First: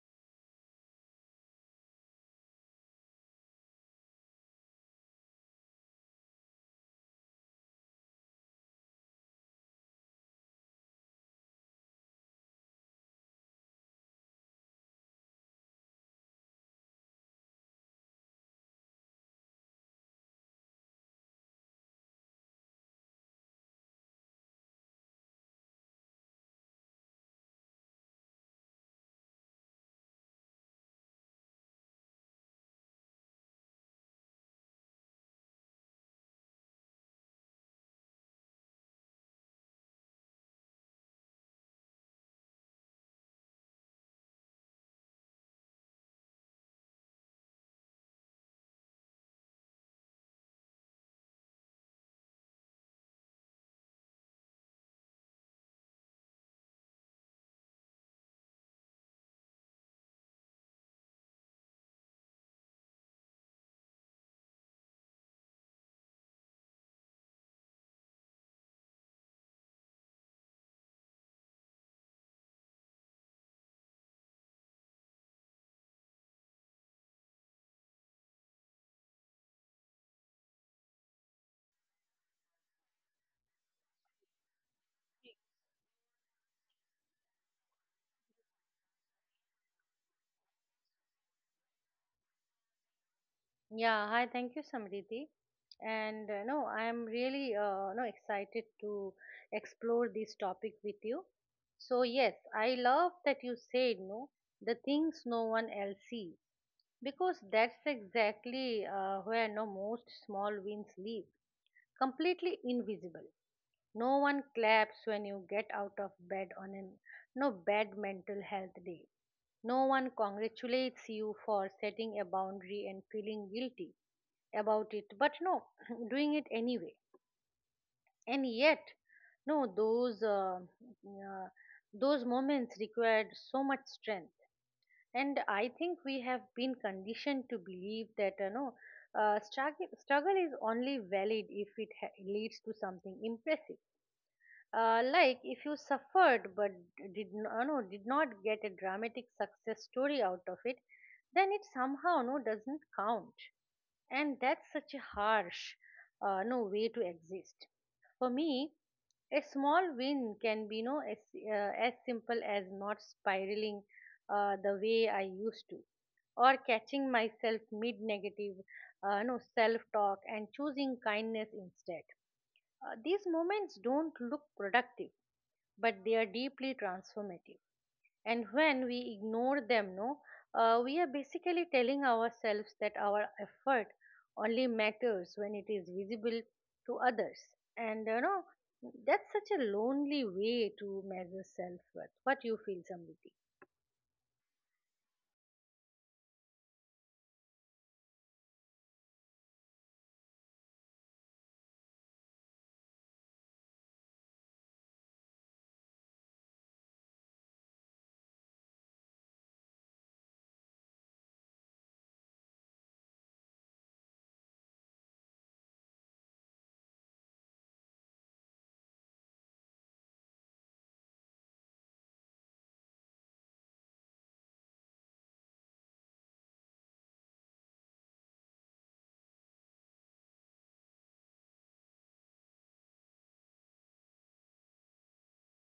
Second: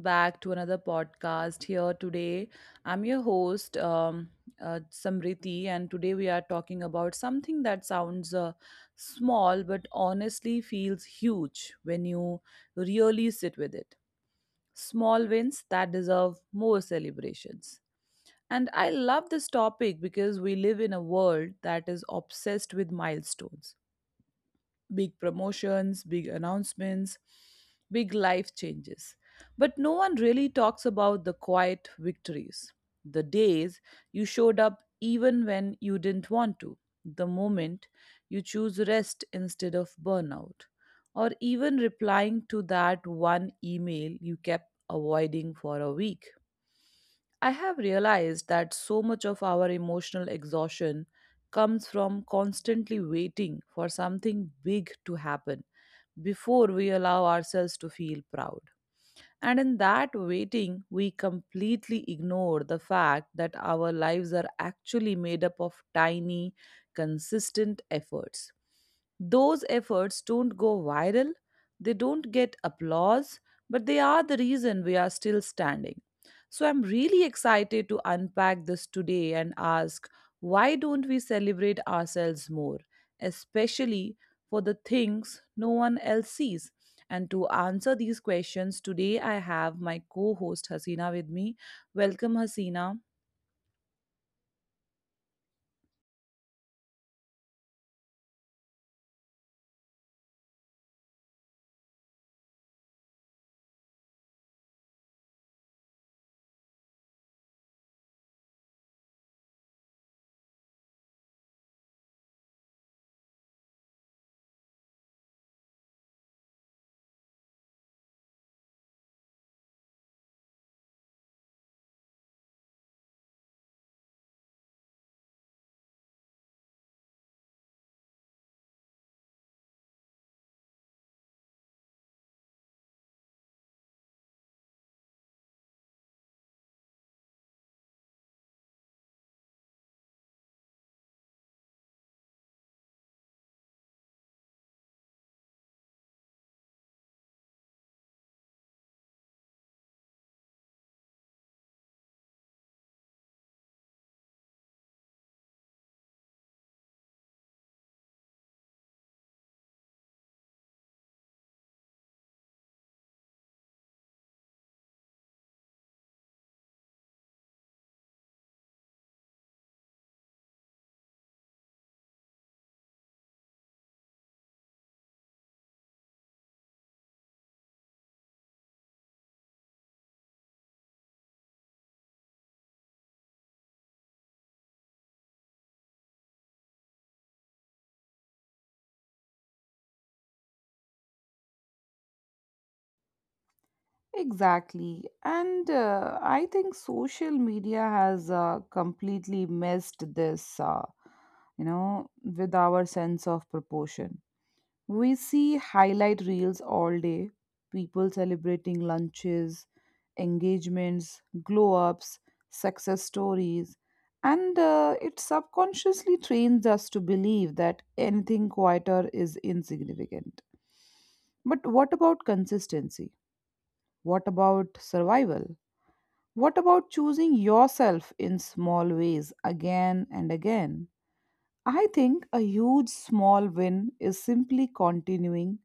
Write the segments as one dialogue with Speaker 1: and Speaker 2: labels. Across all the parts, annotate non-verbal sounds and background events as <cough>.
Speaker 1: back to another podcast. Here today, I'm your host, Samriti, and today we are talking about something that sounds small but honestly feels huge when you really sit with it. Small wins that deserve more celebrations. And I love this topic because we live in a world that is obsessed with milestones, big promotions, big announcements, big life changes. But no one really talks about the quiet victories, the days you showed up even when you didn't want to, the moment you choose rest instead of burnout, or even replying to that one email you kept avoiding for a week. I have realized that so much of our emotional exhaustion comes from constantly waiting for something big to happen before we allow ourselves to feel proud. And in that waiting, we completely ignore the fact that our lives are actually made up of tiny, consistent efforts. Those efforts don't go viral, they don't get applause, but they are the reason we are still standing. So I'm really excited to unpack this today and ask, why don't we celebrate ourselves more, especially for the things no one else sees? And to answer these questions, today I have my co host Hasina with me. Welcome, Hasina.
Speaker 2: Yeah, hi, thank you, Samriti. And I am really no excited to explore this topic with you. So yes, I love that you said the things no one else sees, because that's exactly where no most small wins live completely invisible. No one claps when you get out of bed on an no bad mental health day. No one congratulates you for setting a boundary and feeling guilty about it, but no, <laughs> <clears throat> doing it anyway. And yet, no, those moments required so much strength, and I think we have been conditioned to believe that struggle is only valid if it leads to something impressive. Uh, like if you suffered but did not get a dramatic success story out of it, then it somehow doesn't count. And that's such a harsh no way to exist. For me, a small win can be no as, as simple as not spiraling the way I used to, or catching myself mid negative no self talk and choosing kindness instead. Uh, these moments don't look productive, but they are deeply transformative. And when we ignore them, no, we are basically telling ourselves that our effort only matters when it is visible to others. And you know, that's such a lonely way to measure self worth. What you feel, Samriti?
Speaker 1: Exactly. And I think social media has completely messed this, you know, with our sense of proportion. We see highlight reels all day, people celebrating lunches, engagements, glow ups, success stories, and it subconsciously trains us to believe that anything quieter is insignificant. But what about consistency? What about survival? What about choosing yourself in small ways again and again? I think a huge small win is simply continuing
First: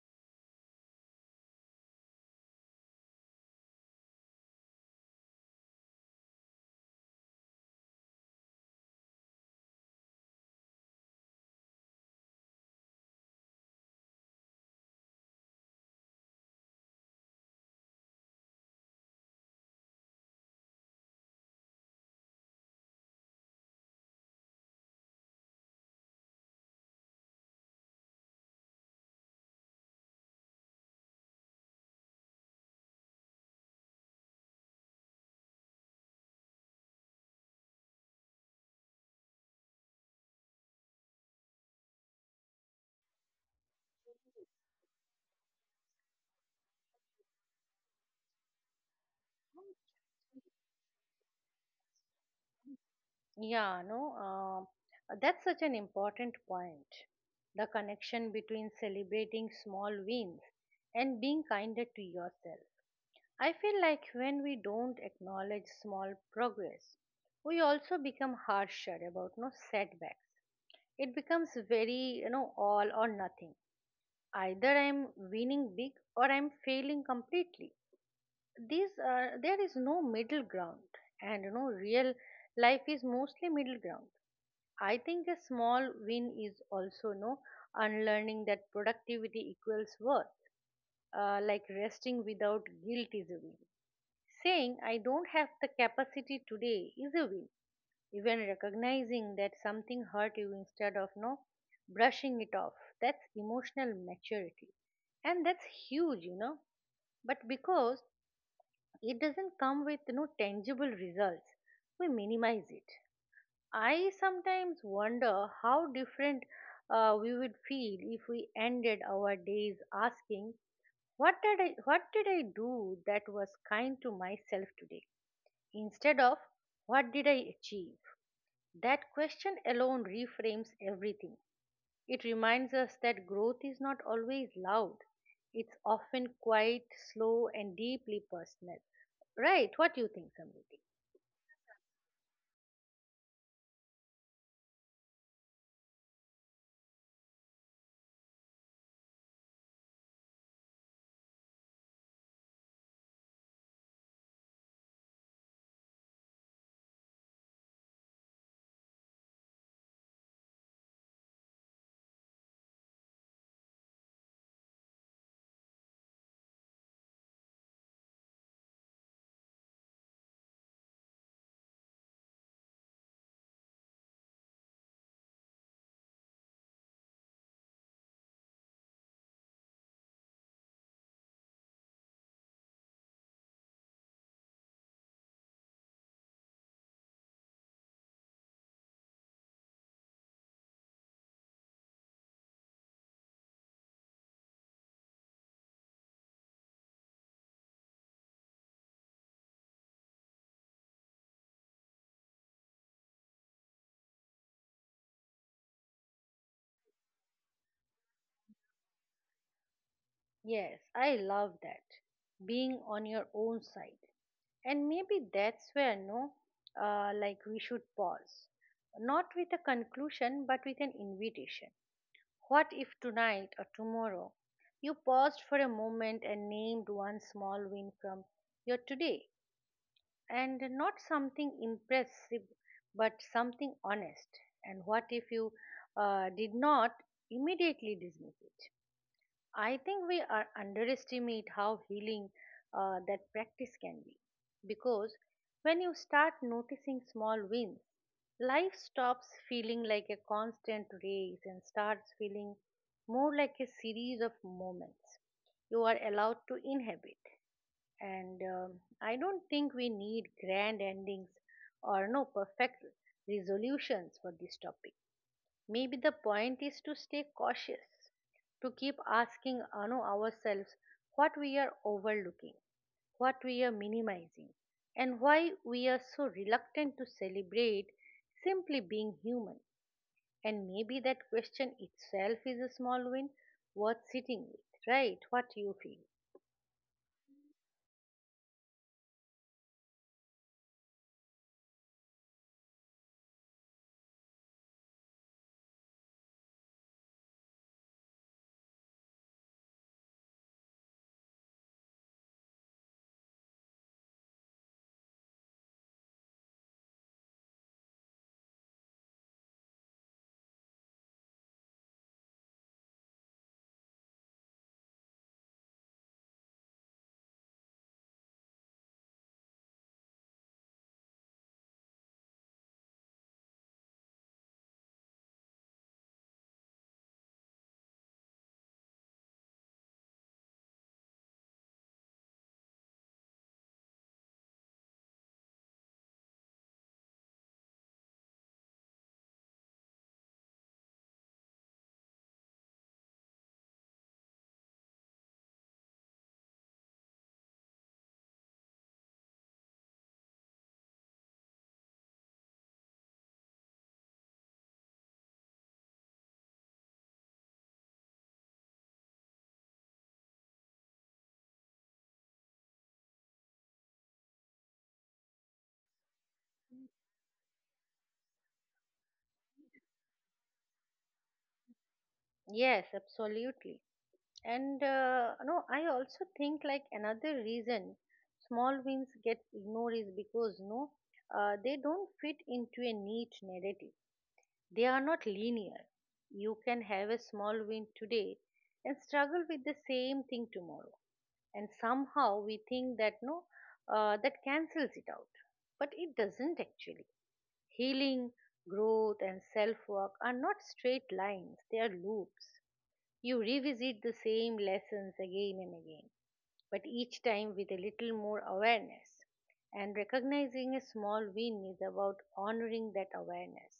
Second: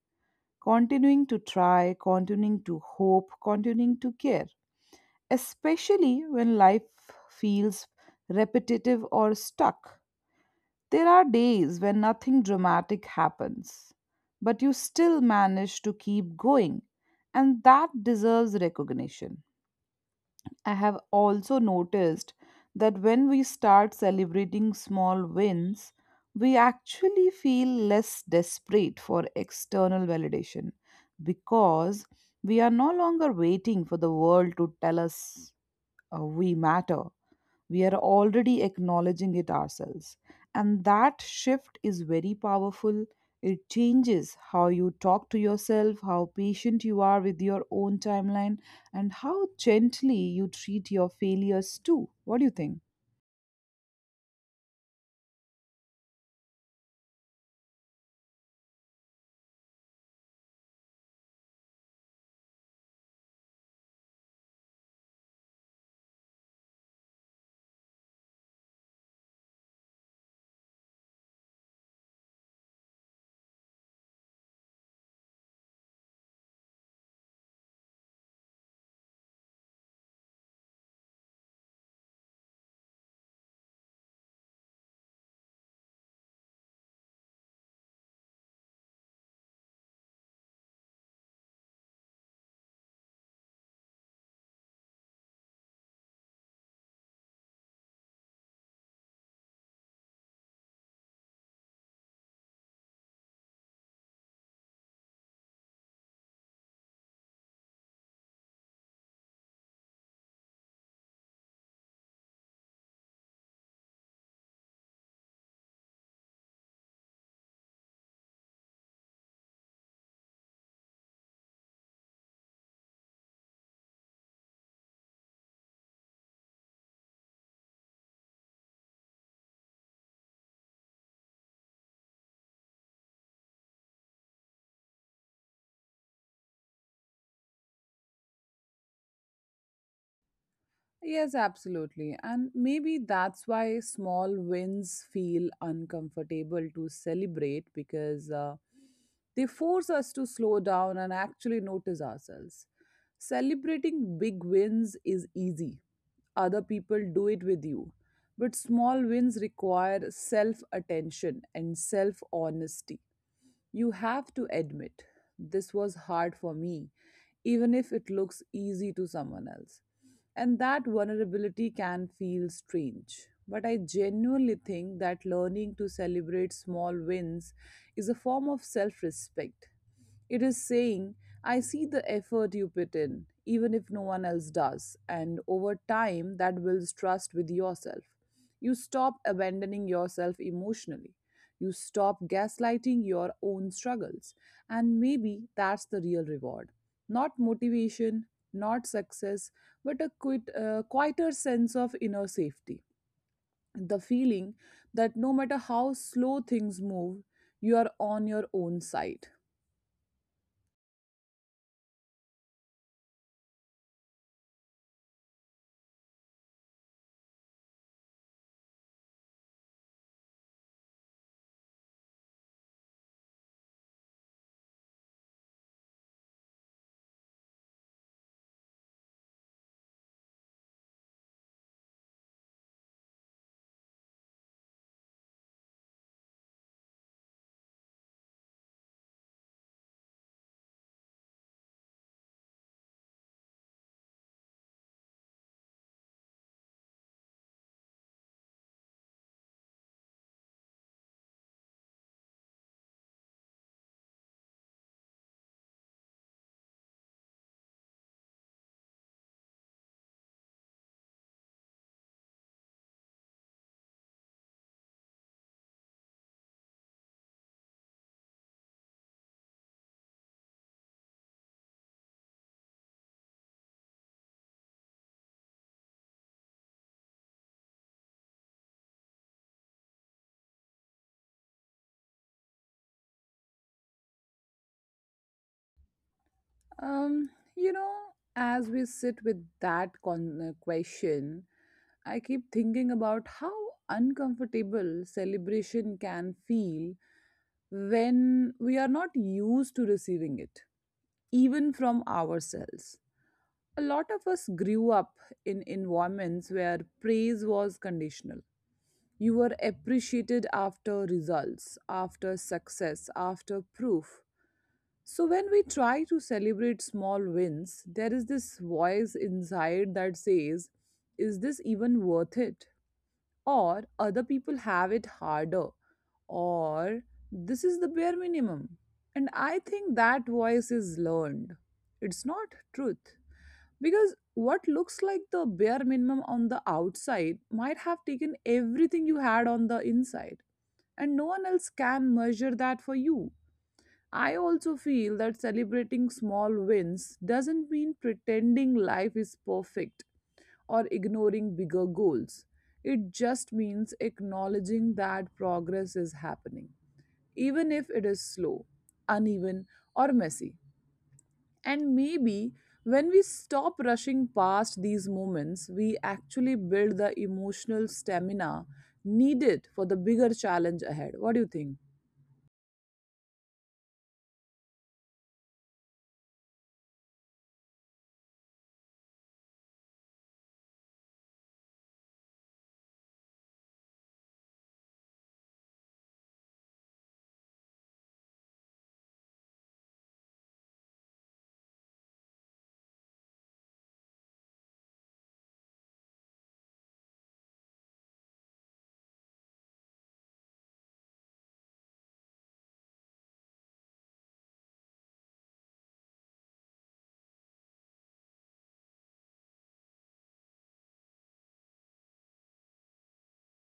Speaker 1: continuing to try, continuing to hope, continuing to care, especially when life feels repetitive or stuck. There are days when nothing dramatic happens, but you still manage to keep going, and that deserves recognition. I have also noticed that when we start celebrating small wins, we actually feel less desperate for external validation, because we are no longer waiting for the world to tell us we matter. We are already acknowledging it ourselves. And that shift is very powerful. It changes how you talk to yourself, how patient you are with your own timeline, and how gently you treat your failures too. What do you think?
Speaker 2: Yeah, no, that's such an important point. The connection between celebrating small wins and being kinder to yourself. I feel like when we don't acknowledge small progress, we also become harsher about no setbacks. It becomes very, all or nothing. Either I'm winning big or I'm failing completely. These are There is no middle ground, and real life is mostly middle ground. I think a small win is also no unlearning that productivity equals worth. Uh, like resting without guilt is a win. Saying I don't have the capacity today is a win. Even recognizing that something hurt you instead of no brushing it off, that's emotional maturity. And that's huge. But because it doesn't come with no tangible results, we minimize it. I sometimes wonder how different we would feel if we ended our days asking, what did I do that was kind to myself today, instead of, what did I achieve? That question alone reframes everything. It reminds us that growth is not always loud. It's often quite slow and deeply personal, right? What do you think, Samriti?
Speaker 1: Yes, absolutely. And maybe that's why small wins feel uncomfortable to celebrate, because they force us to slow down and actually notice ourselves. Celebrating big wins is easy, other people do it with you. But small wins require self attention and self honesty. You have to admit, this was hard for me, even if it looks easy to someone else. And that vulnerability can feel strange. But I genuinely think that learning to celebrate small wins is a form of self respect. It is saying, I see the effort you put in, even if no one else does, and over time that builds trust with yourself. You stop abandoning yourself emotionally. You stop gaslighting your own struggles. And maybe that's the real reward. Not motivation, not success, but a quieter sense of inner safety. The feeling that no matter how slow things move, you are on your own side.
Speaker 2: Yes, I love that. Being on your own side. And maybe that's where, no, like, we should pause. Not with a conclusion, but with an invitation. What if tonight or tomorrow you paused for a moment and named one small win from your today? And not something impressive, but something honest. And what if you did not immediately dismiss it? I think we are underestimate how healing that practice can be. Because when you start noticing small wins, life stops feeling like a constant race and starts feeling more like a series of moments you are allowed to inhabit. And I don't think we need grand endings or no perfect resolutions for this topic. Maybe the point is to stay cautious, to keep asking you ourselves what we are overlooking, what we are minimizing, and why we are so reluctant to celebrate simply being human. And maybe that question itself is a small win worth sitting with, right? What you feel?
Speaker 1: Um, you know, as we sit with that question, I keep thinking about how uncomfortable celebration can feel when we are not used to receiving it, even from ourselves. A lot of us grew up in environments where praise was conditional. You were appreciated after results, after success, after proof. So when we try to celebrate small wins, there is this voice inside that says, is this even worth it? Or other people have it harder, or this is the bare minimum. And I think that voice is learned. It's not truth, because what looks like the bare minimum on the outside might have taken everything you had on the inside, and no one else can measure that for you. I also feel that celebrating small wins doesn't mean pretending life is perfect or ignoring bigger goals. It just means acknowledging that progress is happening, even if it is slow, uneven, or messy. And maybe when we stop rushing past these moments, we actually build the emotional stamina needed for the bigger challenge ahead. What do you think?
Speaker 2: Yes, absolutely. And no, I also think, like, another reason small wins get ignored is because they don't fit into a neat narrative. They are not linear. You can have a small win today and struggle with the same thing tomorrow. And somehow we think that no, that cancels it out. But it doesn't actually. Healing, growth, and self work are not straight lines, they are loops. You revisit the same lessons again and again, but each time with a little more awareness. And recognizing a small win is about honoring that awareness.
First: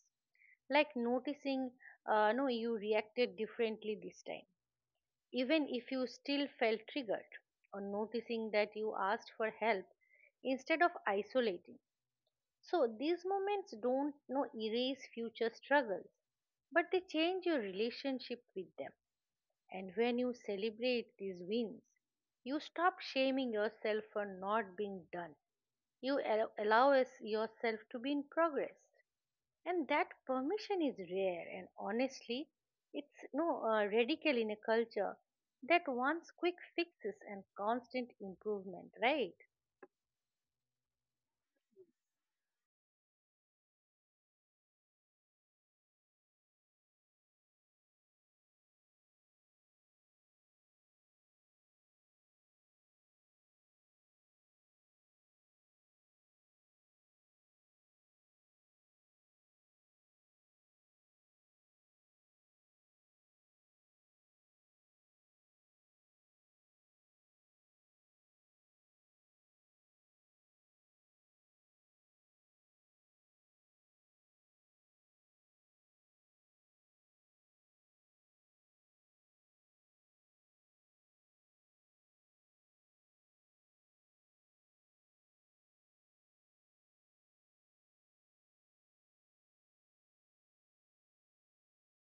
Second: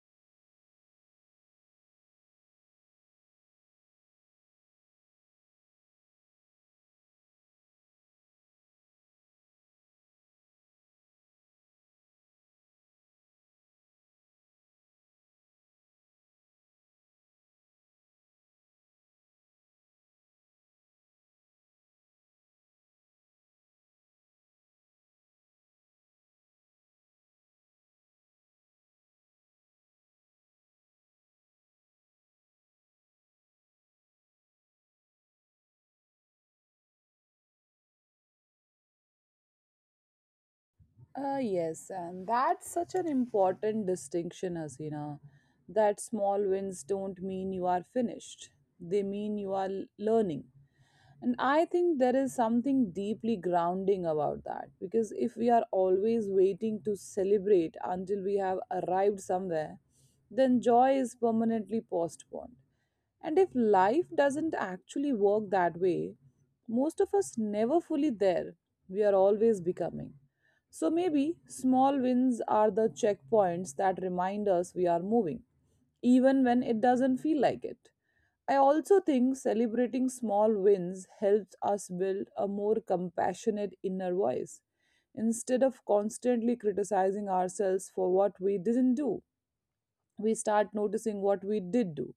Speaker 2: Like noticing, no, you reacted differently this time, even if you still felt triggered, or noticing that you asked for help instead of isolating. So these moments don't no, erase future struggles, but they change your relationship with them. And when you celebrate these wins, you stop shaming yourself for not being done. You allow yourself to be in progress. And that permission is rare, and honestly, it's no radical in a culture that wants quick fixes and constant improvement, right?
Speaker 1: Yes, and that's such an important distinction, Hasina. That small wins don't mean you are finished, they mean you are learning. And I think there is something deeply grounding about that, because if we are always waiting to celebrate until we have arrived somewhere, then joy is permanently postponed. And if life doesn't actually work that way, most of us never fully there. We are always becoming. So maybe small wins are the checkpoints that remind us we are moving, even when it doesn't feel like it. I also think celebrating small wins helps us build a more compassionate inner voice. Instead of constantly criticizing ourselves for what we didn't do, we start noticing what we did do.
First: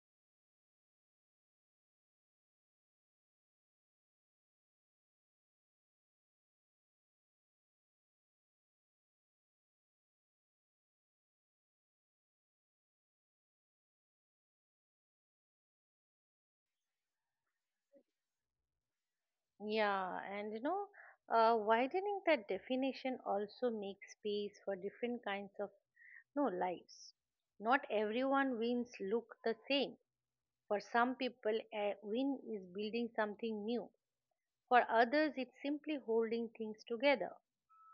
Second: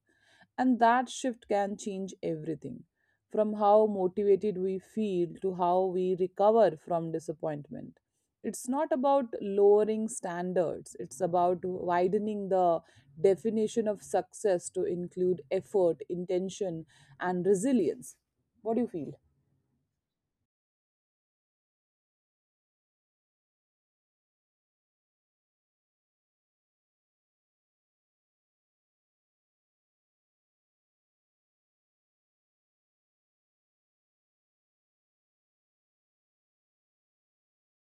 Speaker 1: And that shift can change everything, from how motivated we feel to how we recover from disappointment. It's not about lowering standards, it's about widening the definition of success to include effort, intention, and resilience. What do you feel?
Speaker 2: Yeah, and widening that definition also makes space for different kinds of no lives. Not everyone wins look the same. For some people, a win is building something new. For others, it's simply holding things together.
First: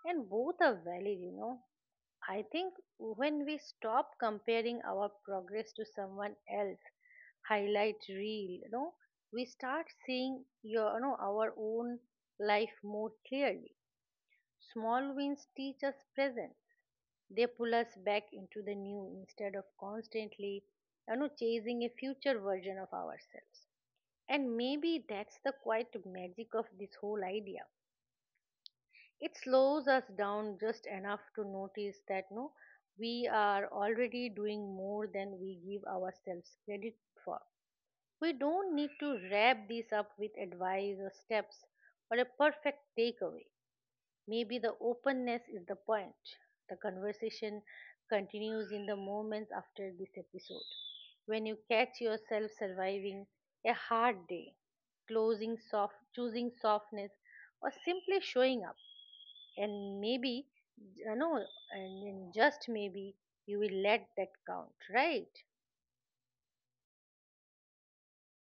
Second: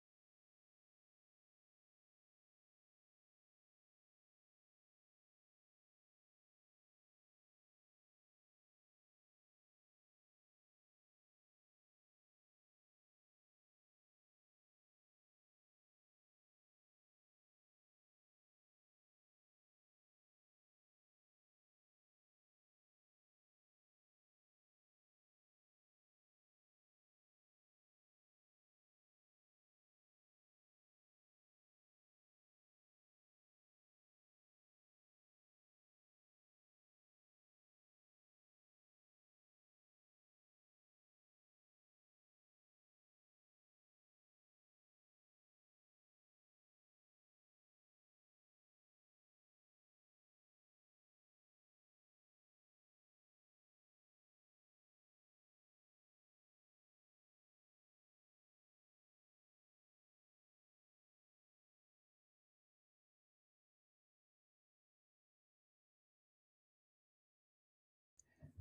Speaker 2: And both are valid. I think when we stop comparing our progress to someone else, highlight reel, you know, we start seeing our own life more clearly. Small wins teach us presence. They pull us back into the new instead of constantly, chasing a future version of ourselves. And maybe that's the quite magic of this whole idea. It slows us down just enough to notice that no, we are already doing more than we give ourselves credit for. We don't need to wrap this up with advice or steps or a perfect takeaway. Maybe the openness is the point. The conversation continues in the moments after this episode. When you catch yourself surviving a hard day, closing soft, choosing softness, or simply showing up, and maybe, you know, and then just maybe you will let that count, right?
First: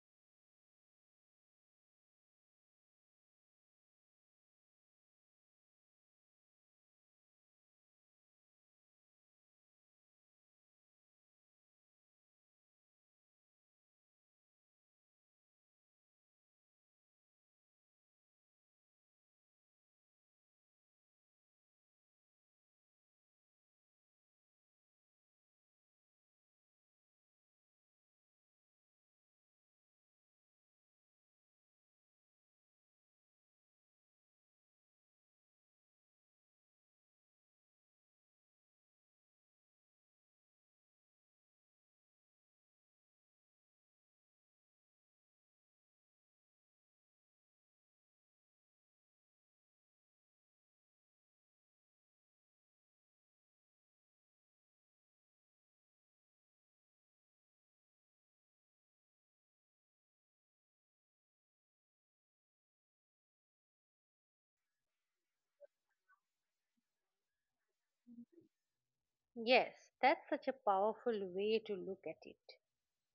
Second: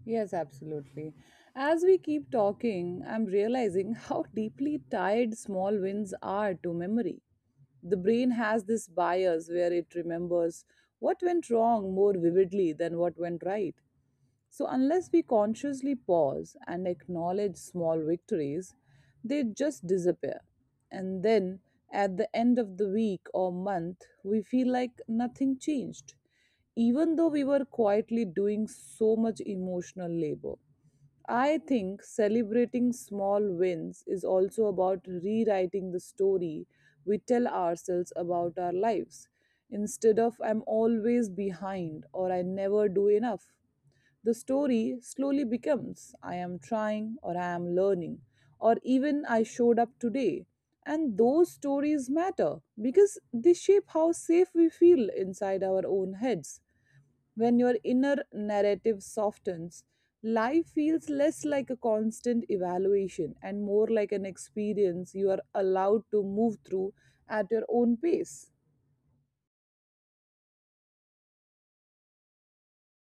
Speaker 1: Yes, absolutely. As we keep talking, I'm realizing <laughs> how deeply tied small wins are to memory. The brain has this bias where it remembers what went wrong more vividly than what went right. So, unless we consciously pause and acknowledge small victories, they just disappear. And then at the end of the week or month, we feel like nothing changed, even though we were quietly doing so much emotional labor. I think celebrating small wins is also about rewriting the story we tell ourselves about our lives. Instead of I'm always behind or I never do enough, the story slowly becomes I am trying or I am learning or even I showed up today. And those stories matter because they shape how safe we feel inside our own heads. When your inner narrative softens, life feels less like a constant evaluation and more like an experience you are allowed to move through at your own pace.
Speaker 2: Yes, that's such a powerful way to look at it.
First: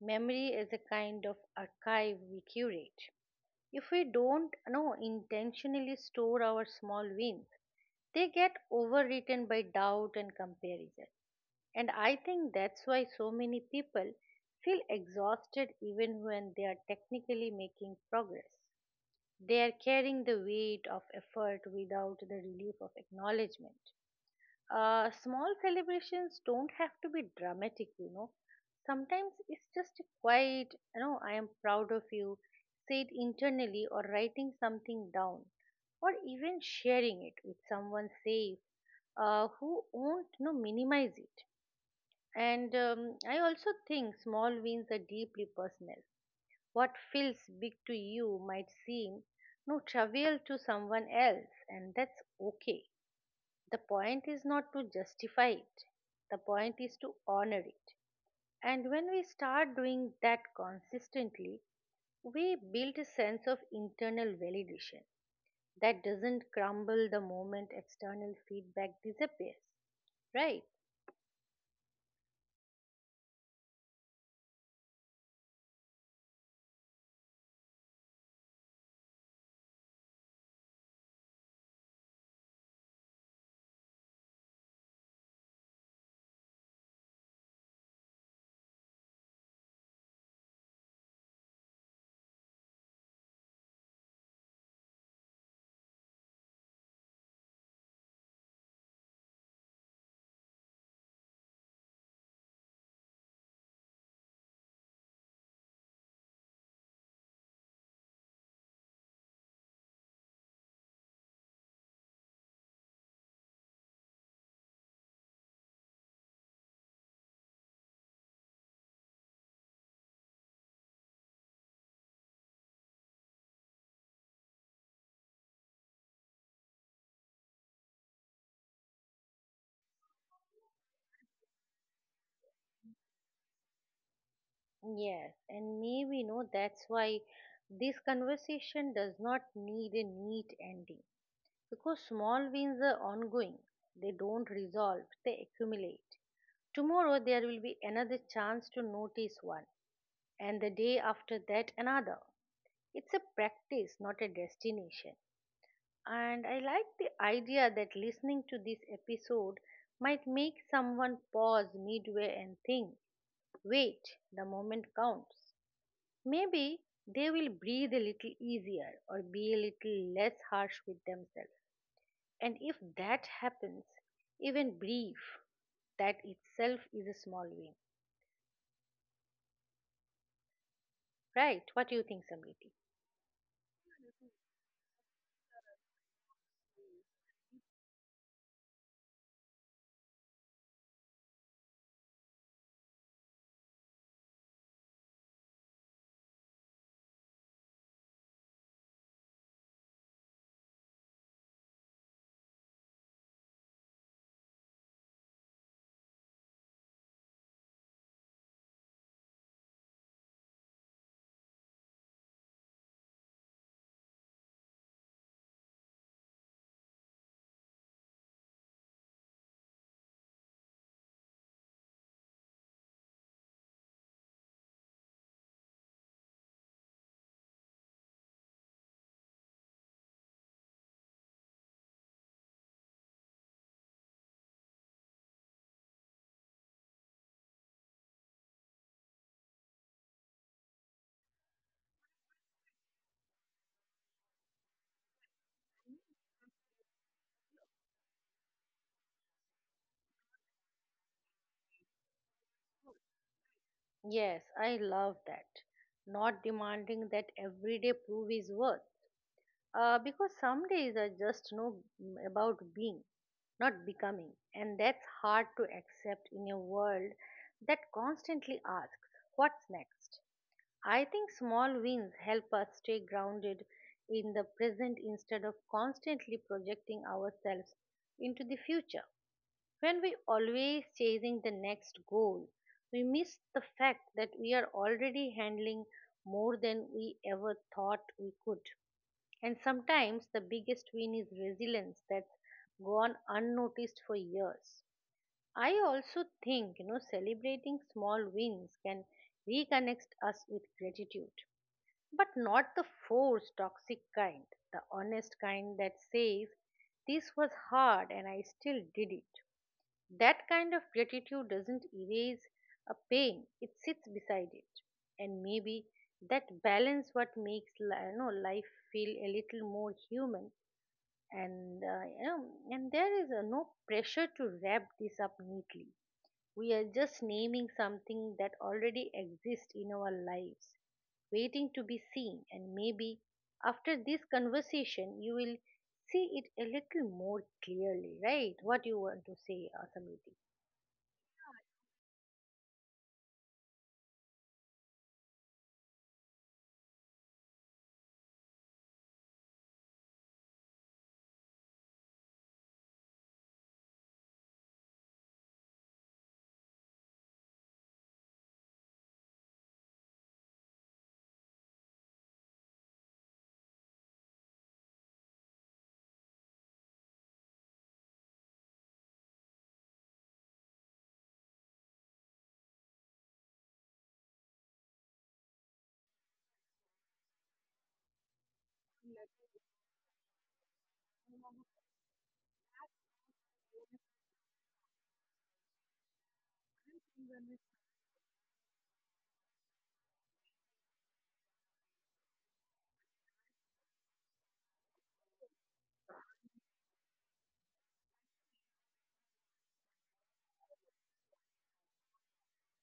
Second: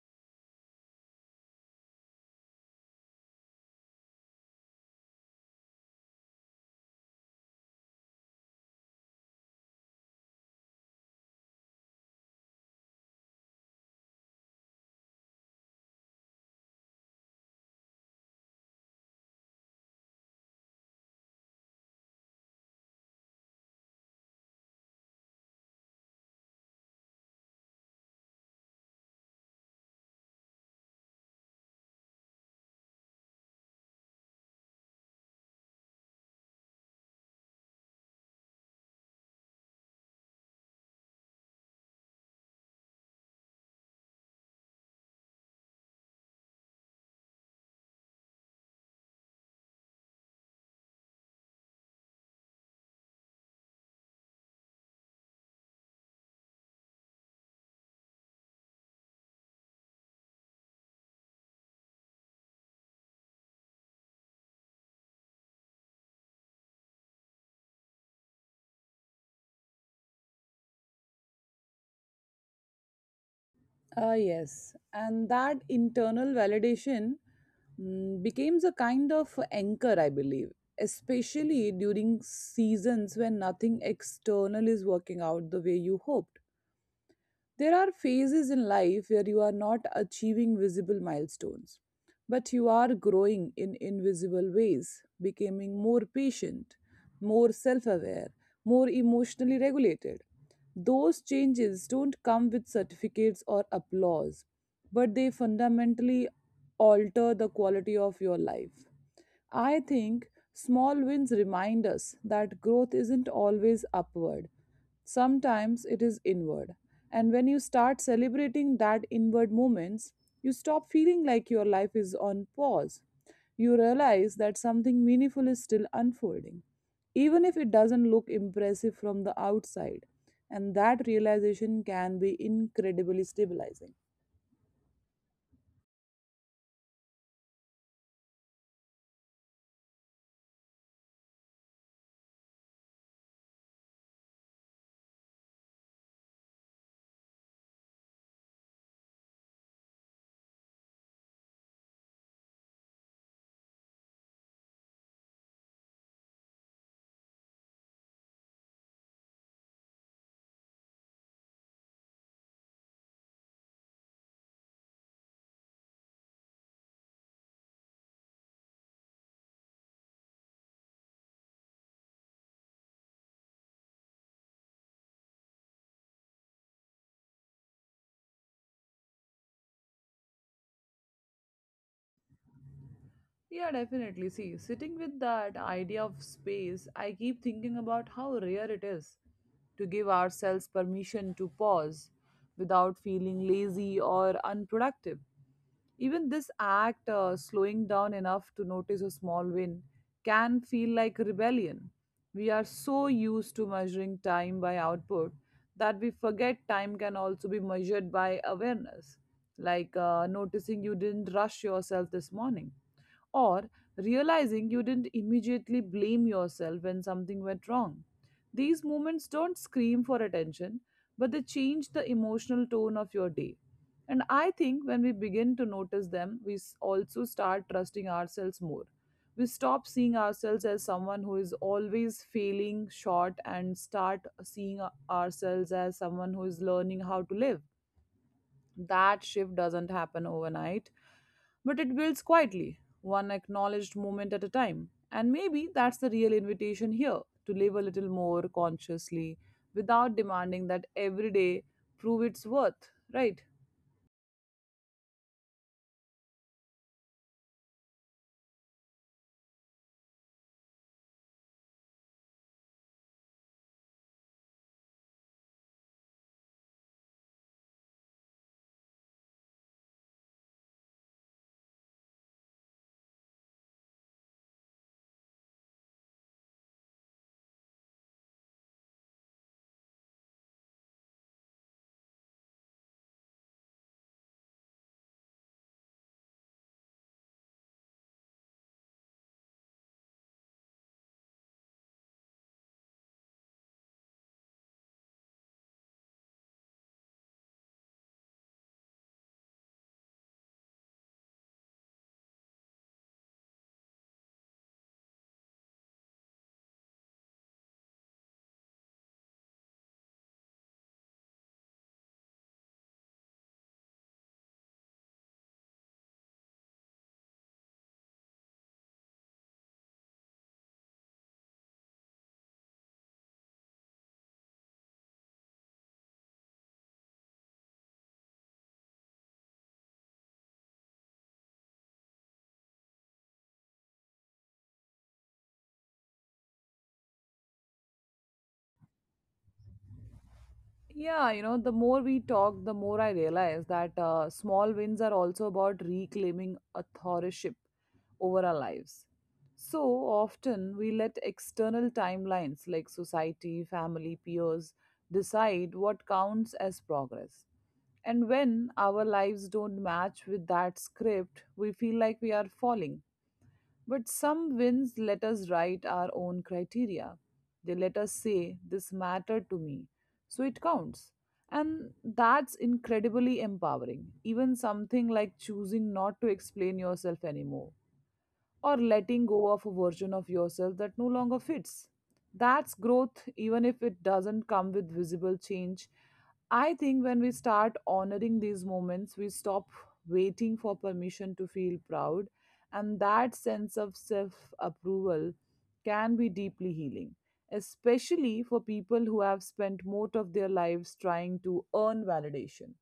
Speaker 2: Memory is a kind of archive we curate. If we don't know intentionally store our small wins, they get overwritten by doubt and comparison. And I think that's why so many people feel exhausted even when they are technically making progress. They are carrying the weight of effort without the relief of acknowledgement. Small celebrations don't have to be dramatic. Sometimes it's just a quiet, I am proud of you. Say it internally, or writing something down, or even sharing it with someone safe, who won't, minimize it. And I also think small wins are deeply personal. What feels big to you might seem no trivial to someone else, and that's okay. The point is not to justify it, the point is to honor it. And when we start doing that consistently, we build a sense of internal validation that doesn't crumble the moment external feedback disappears, right?
Speaker 1: Ah, yes. And that internal validation becomes a kind of anchor, I believe, especially during seasons when nothing external is working out the way you hoped. There are phases in life where you are not achieving visible milestones, but you are growing in invisible ways, becoming more patient, more self aware, more emotionally regulated. Those changes don't come with certificates or applause, but they fundamentally alter the quality of your life. I think small wins remind us that growth isn't always upward. Sometimes it is inward. And when you start celebrating that inward moments, you stop feeling like your life is on pause. You realize that something meaningful is still unfolding, even if it doesn't look impressive from the outside. And that realization can be incredibly stabilizing.
Speaker 2: Yes, and maybe that's why this conversation does not need a neat ending, because small wins are ongoing, they don't resolve, they accumulate. Tomorrow there will be another chance to notice one, and the day after that another. It's a practice, not a destination. And I like the idea that listening to this episode might make someone pause midway and think, wait, the moment counts. Maybe they will breathe a little easier or be a little less harsh with themselves. And if that happens, even brief, that itself is a small win. Right? What do you think, Samriti?
Speaker 1: Yeah, definitely. See, sitting with that idea of space, I keep thinking about how rare it is to give ourselves permission to pause without feeling lazy or unproductive. Even this act, slowing down enough to notice a small win, can feel like rebellion. We are so used to measuring time by output that we forget time can also be measured by awareness, like noticing you didn't rush yourself this morning, or realizing you didn't immediately blame yourself when something went wrong. These moments don't scream for attention, but they change the emotional tone of your day. And I think when we begin to notice them, we also start trusting ourselves more. We stop seeing ourselves as someone who is always failing short and start seeing ourselves as someone who is learning how to live. That shift doesn't happen overnight, but it builds quietly, one acknowledged moment at a time. And maybe that's the real invitation here, to live a little more consciously without demanding that every day prove its worth, right?
Speaker 2: Yes, I love that. Not demanding that every day prove his worth. Because some days are just about being, not becoming. And that's hard to accept in a world that constantly asks, what's next? I think small wins help us stay grounded in the present instead of constantly projecting ourselves into the future. When we always chasing the next goal, we miss the fact that we are already handling more than we ever thought we could. And sometimes the biggest win is resilience that's gone unnoticed for years. I also think, celebrating small wins can reconnect us with gratitude, but not the forced toxic kind, the honest kind that says, this was hard and I still did it. That kind of gratitude doesn't erase a pain, it sits beside it. And maybe that balance what makes life feel a little more human, and uh, you know, and there is no pressure to wrap this up neatly. We are just naming something that already exists in our lives, waiting to be seen, and maybe after this conversation you will see it a little more clearly, right? What you want to say, Asamiti?
Speaker 1: Yeah, you know, the more we talk, the more I realize that small wins are also about reclaiming authorship over our lives. So often we let external timelines, like society, family, peers, decide what counts as progress. And when our lives don't match with that script, we feel like we are falling. But some wins let us write our own criteria. They let us say, this mattered to me, so it counts. And that's incredibly empowering. Even something like choosing not to explain yourself anymore or letting go of a version of yourself that no longer fits. That's growth, even if it doesn't come with visible change. I think when we start honoring these moments, we stop waiting for permission to feel proud, and that sense of self approval can be deeply healing, especially for people who have spent most of their lives trying to earn validation.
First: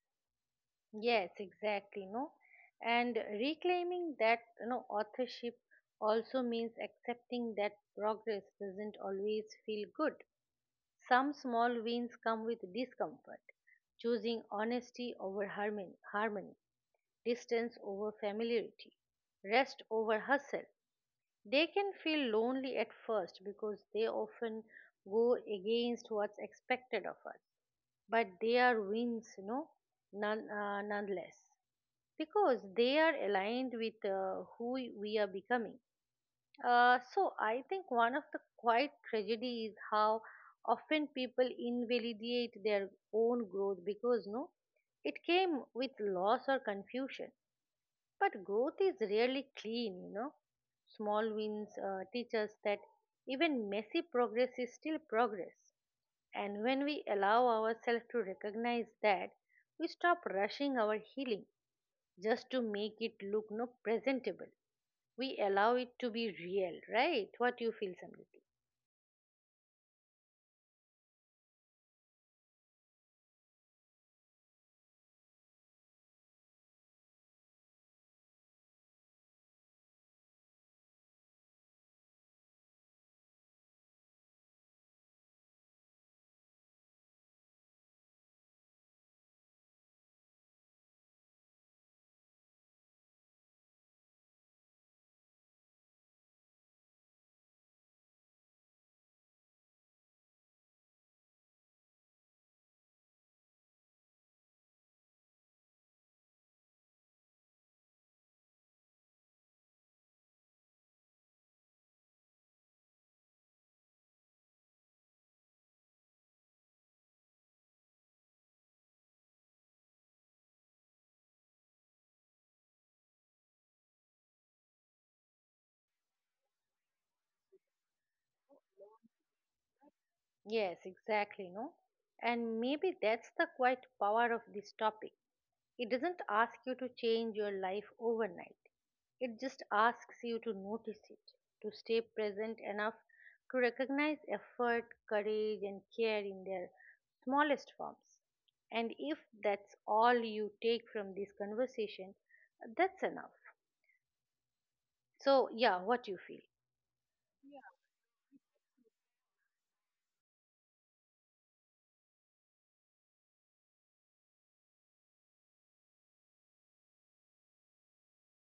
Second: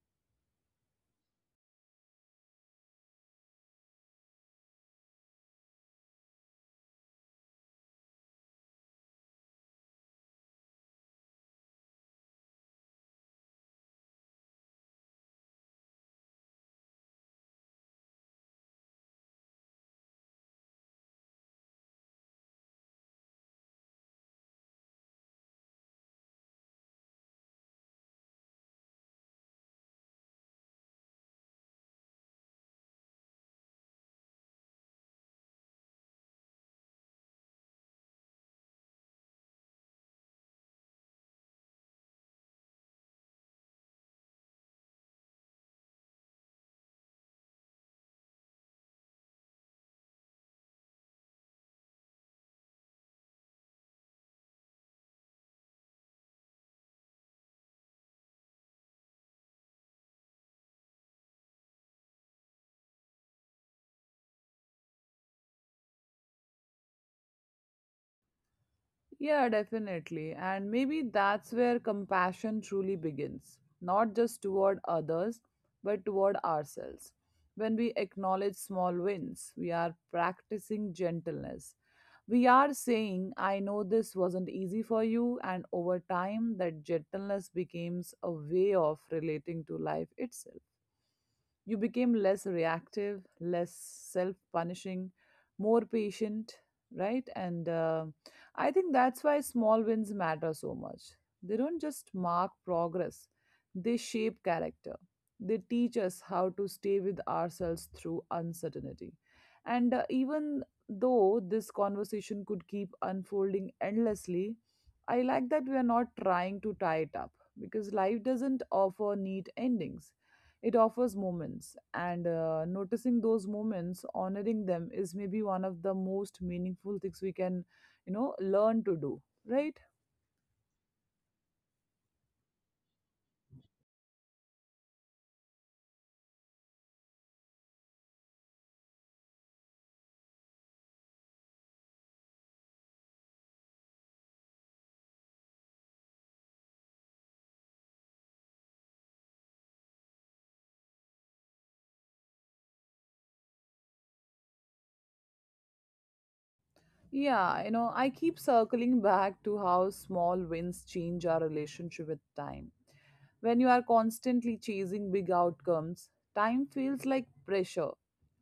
Speaker 2: Yes, exactly, no. And reclaiming that, authorship also means accepting that progress doesn't always feel good. Some small wins come with discomfort. Choosing honesty over harmony, distance over familiarity, rest over hustle. They can feel lonely at first because they often go against what's expected of us, but they are wins, you know, none, nonetheless, because they are aligned with who we are becoming. So I think one of the quiet tragedy is how often people invalidate their own growth because no, it came with loss or confusion. But growth is rarely clean, you know. Small wins teach us that even messy progress is still progress. And when we allow ourselves to recognize that, we stop rushing our healing just to make it look no presentable. We allow it to be real, right? What you feel, Samriti?
Speaker 1: Yeah, definitely. And maybe that's where compassion truly begins, not just toward others, but toward ourselves. When we acknowledge small wins, we are practicing gentleness. We are saying, I know this wasn't easy for you, and over time, that gentleness becomes a way of relating to life itself. You became less reactive, less self punishing, more patient, right? And I think that's why small wins matter so much. They don't just mark progress, they shape character. They teach us how to stay with ourselves through uncertainty. And Even though this conversation could keep unfolding endlessly, I like that we are not trying to tie it up because life doesn't offer neat endings. It offers moments, and noticing those moments, honoring them, is maybe one of the most meaningful things we can learn to do, right?
Speaker 2: Yes, exactly, no? And maybe that's the quite power of this topic. It doesn't ask you to change your life overnight. It just asks you to notice it, to stay present enough to recognize effort, courage, and care in their smallest forms. And if that's all you take from this conversation, that's enough. So, yeah, what you feel.
Speaker 1: Yeah, you know, I keep circling back to how small wins change our relationship with time. When you are constantly chasing big outcomes, time feels like pressure,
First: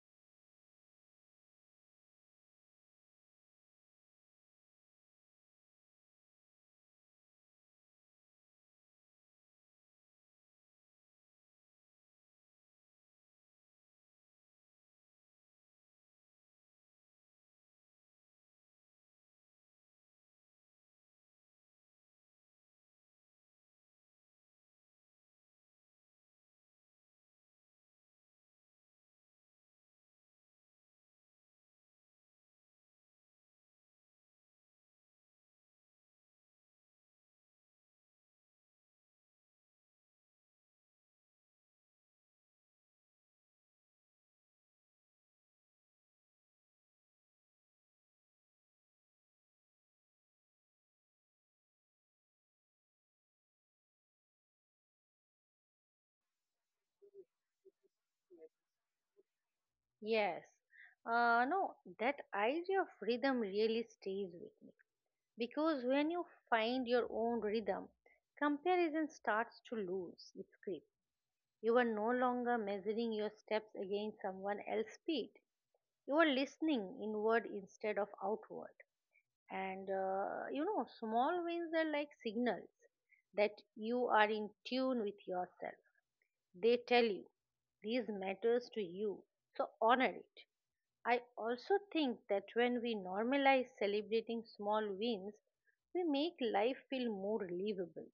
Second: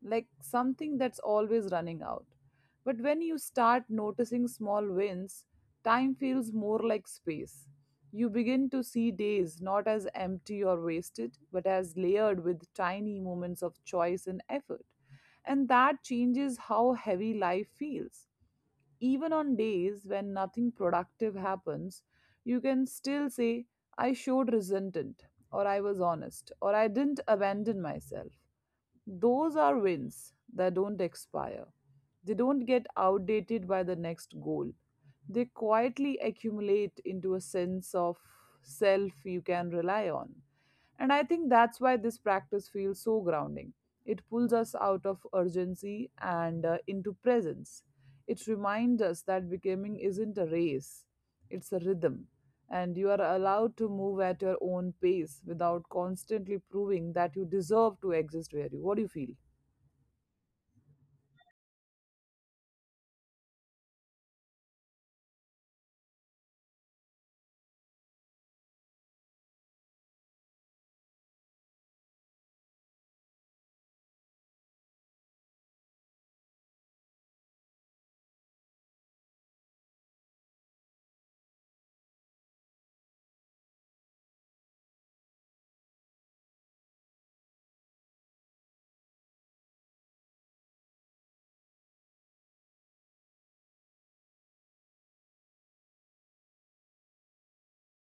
Speaker 1: like something that's always running out. But when you start noticing small wins, time feels more like space. You begin to see days not as empty or wasted, but as layered with tiny moments of choice and effort. And that changes how heavy life feels even on days when nothing productive happens, you can still say, I showed resentment, or I was honest, or I didn't abandon myself. Those are wins that don't expire. They don't get outdated by the next goal. They quietly accumulate into a sense of self you can rely on. And I think that's why this practice feels so grounding. It pulls us out of urgency and into presence. It reminds us that becoming isn't a race, it's a rhythm, and you are allowed to move at your own pace without constantly proving that you deserve to exist where you. What do you feel?
Speaker 2: Yes. No, that idea of rhythm really stays with me. Because when you find your own rhythm, comparison starts to lose its grip. You are no longer measuring your steps against someone else's speed. You are listening inward instead of outward. And you know, small wins are like signals that you are in tune with yourself. They tell you these matters to you, so honor it. I also think that when we normalize celebrating small wins, we make life feel more livable.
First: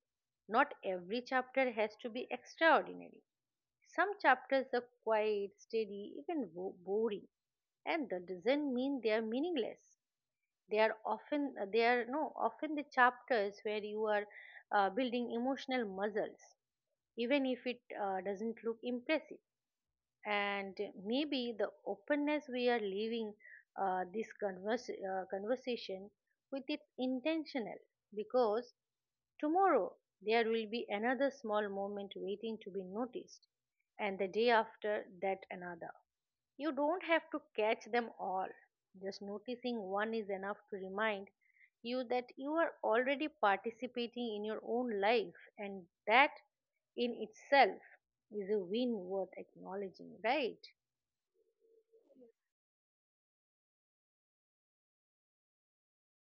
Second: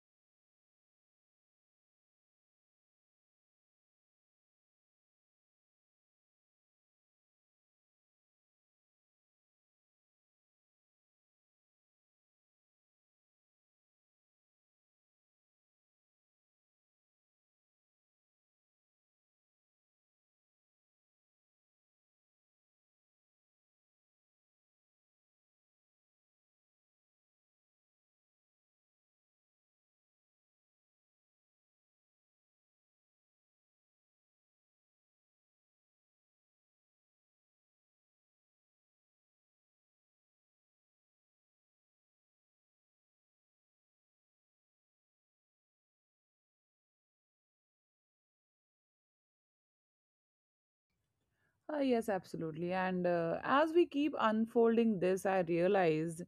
Speaker 2: Not every chapter has to be extraordinary. Some chapters are quiet, steady, even boring, and that doesn't mean they are meaningless. They are often, they are no often the chapters where you are building emotional muscles, even if it doesn't look impressive. And maybe the openness we are leaving this conversation with, it's intentional, because tomorrow there will be another small moment waiting to be noticed, and the day after that another. You don't have to catch them all. Just noticing one is enough to remind you that you are already participating in your own life, and that in itself is a win worth acknowledging, right?
Speaker 1: Yes, absolutely. And as we keep unfolding this, I realized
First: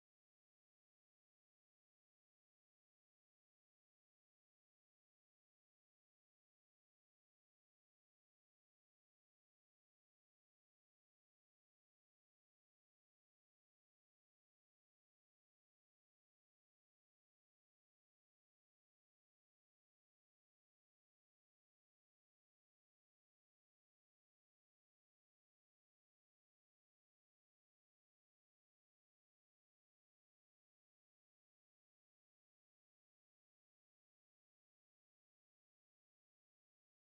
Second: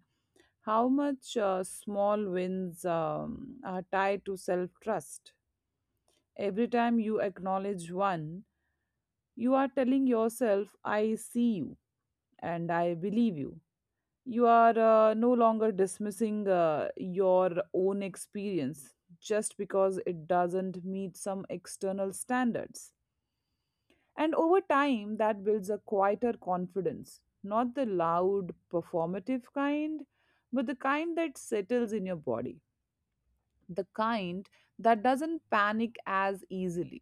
Speaker 1: how much small wins are tied to self trust. Every time you acknowledge one, you are telling yourself, I see you and I believe you. You are no longer dismissing your own experience just because it doesn't meet some external standards. And over time, that builds a quieter confidence, not the loud, performative kind, but the kind that settles in your body, the kind that doesn't panic as easily.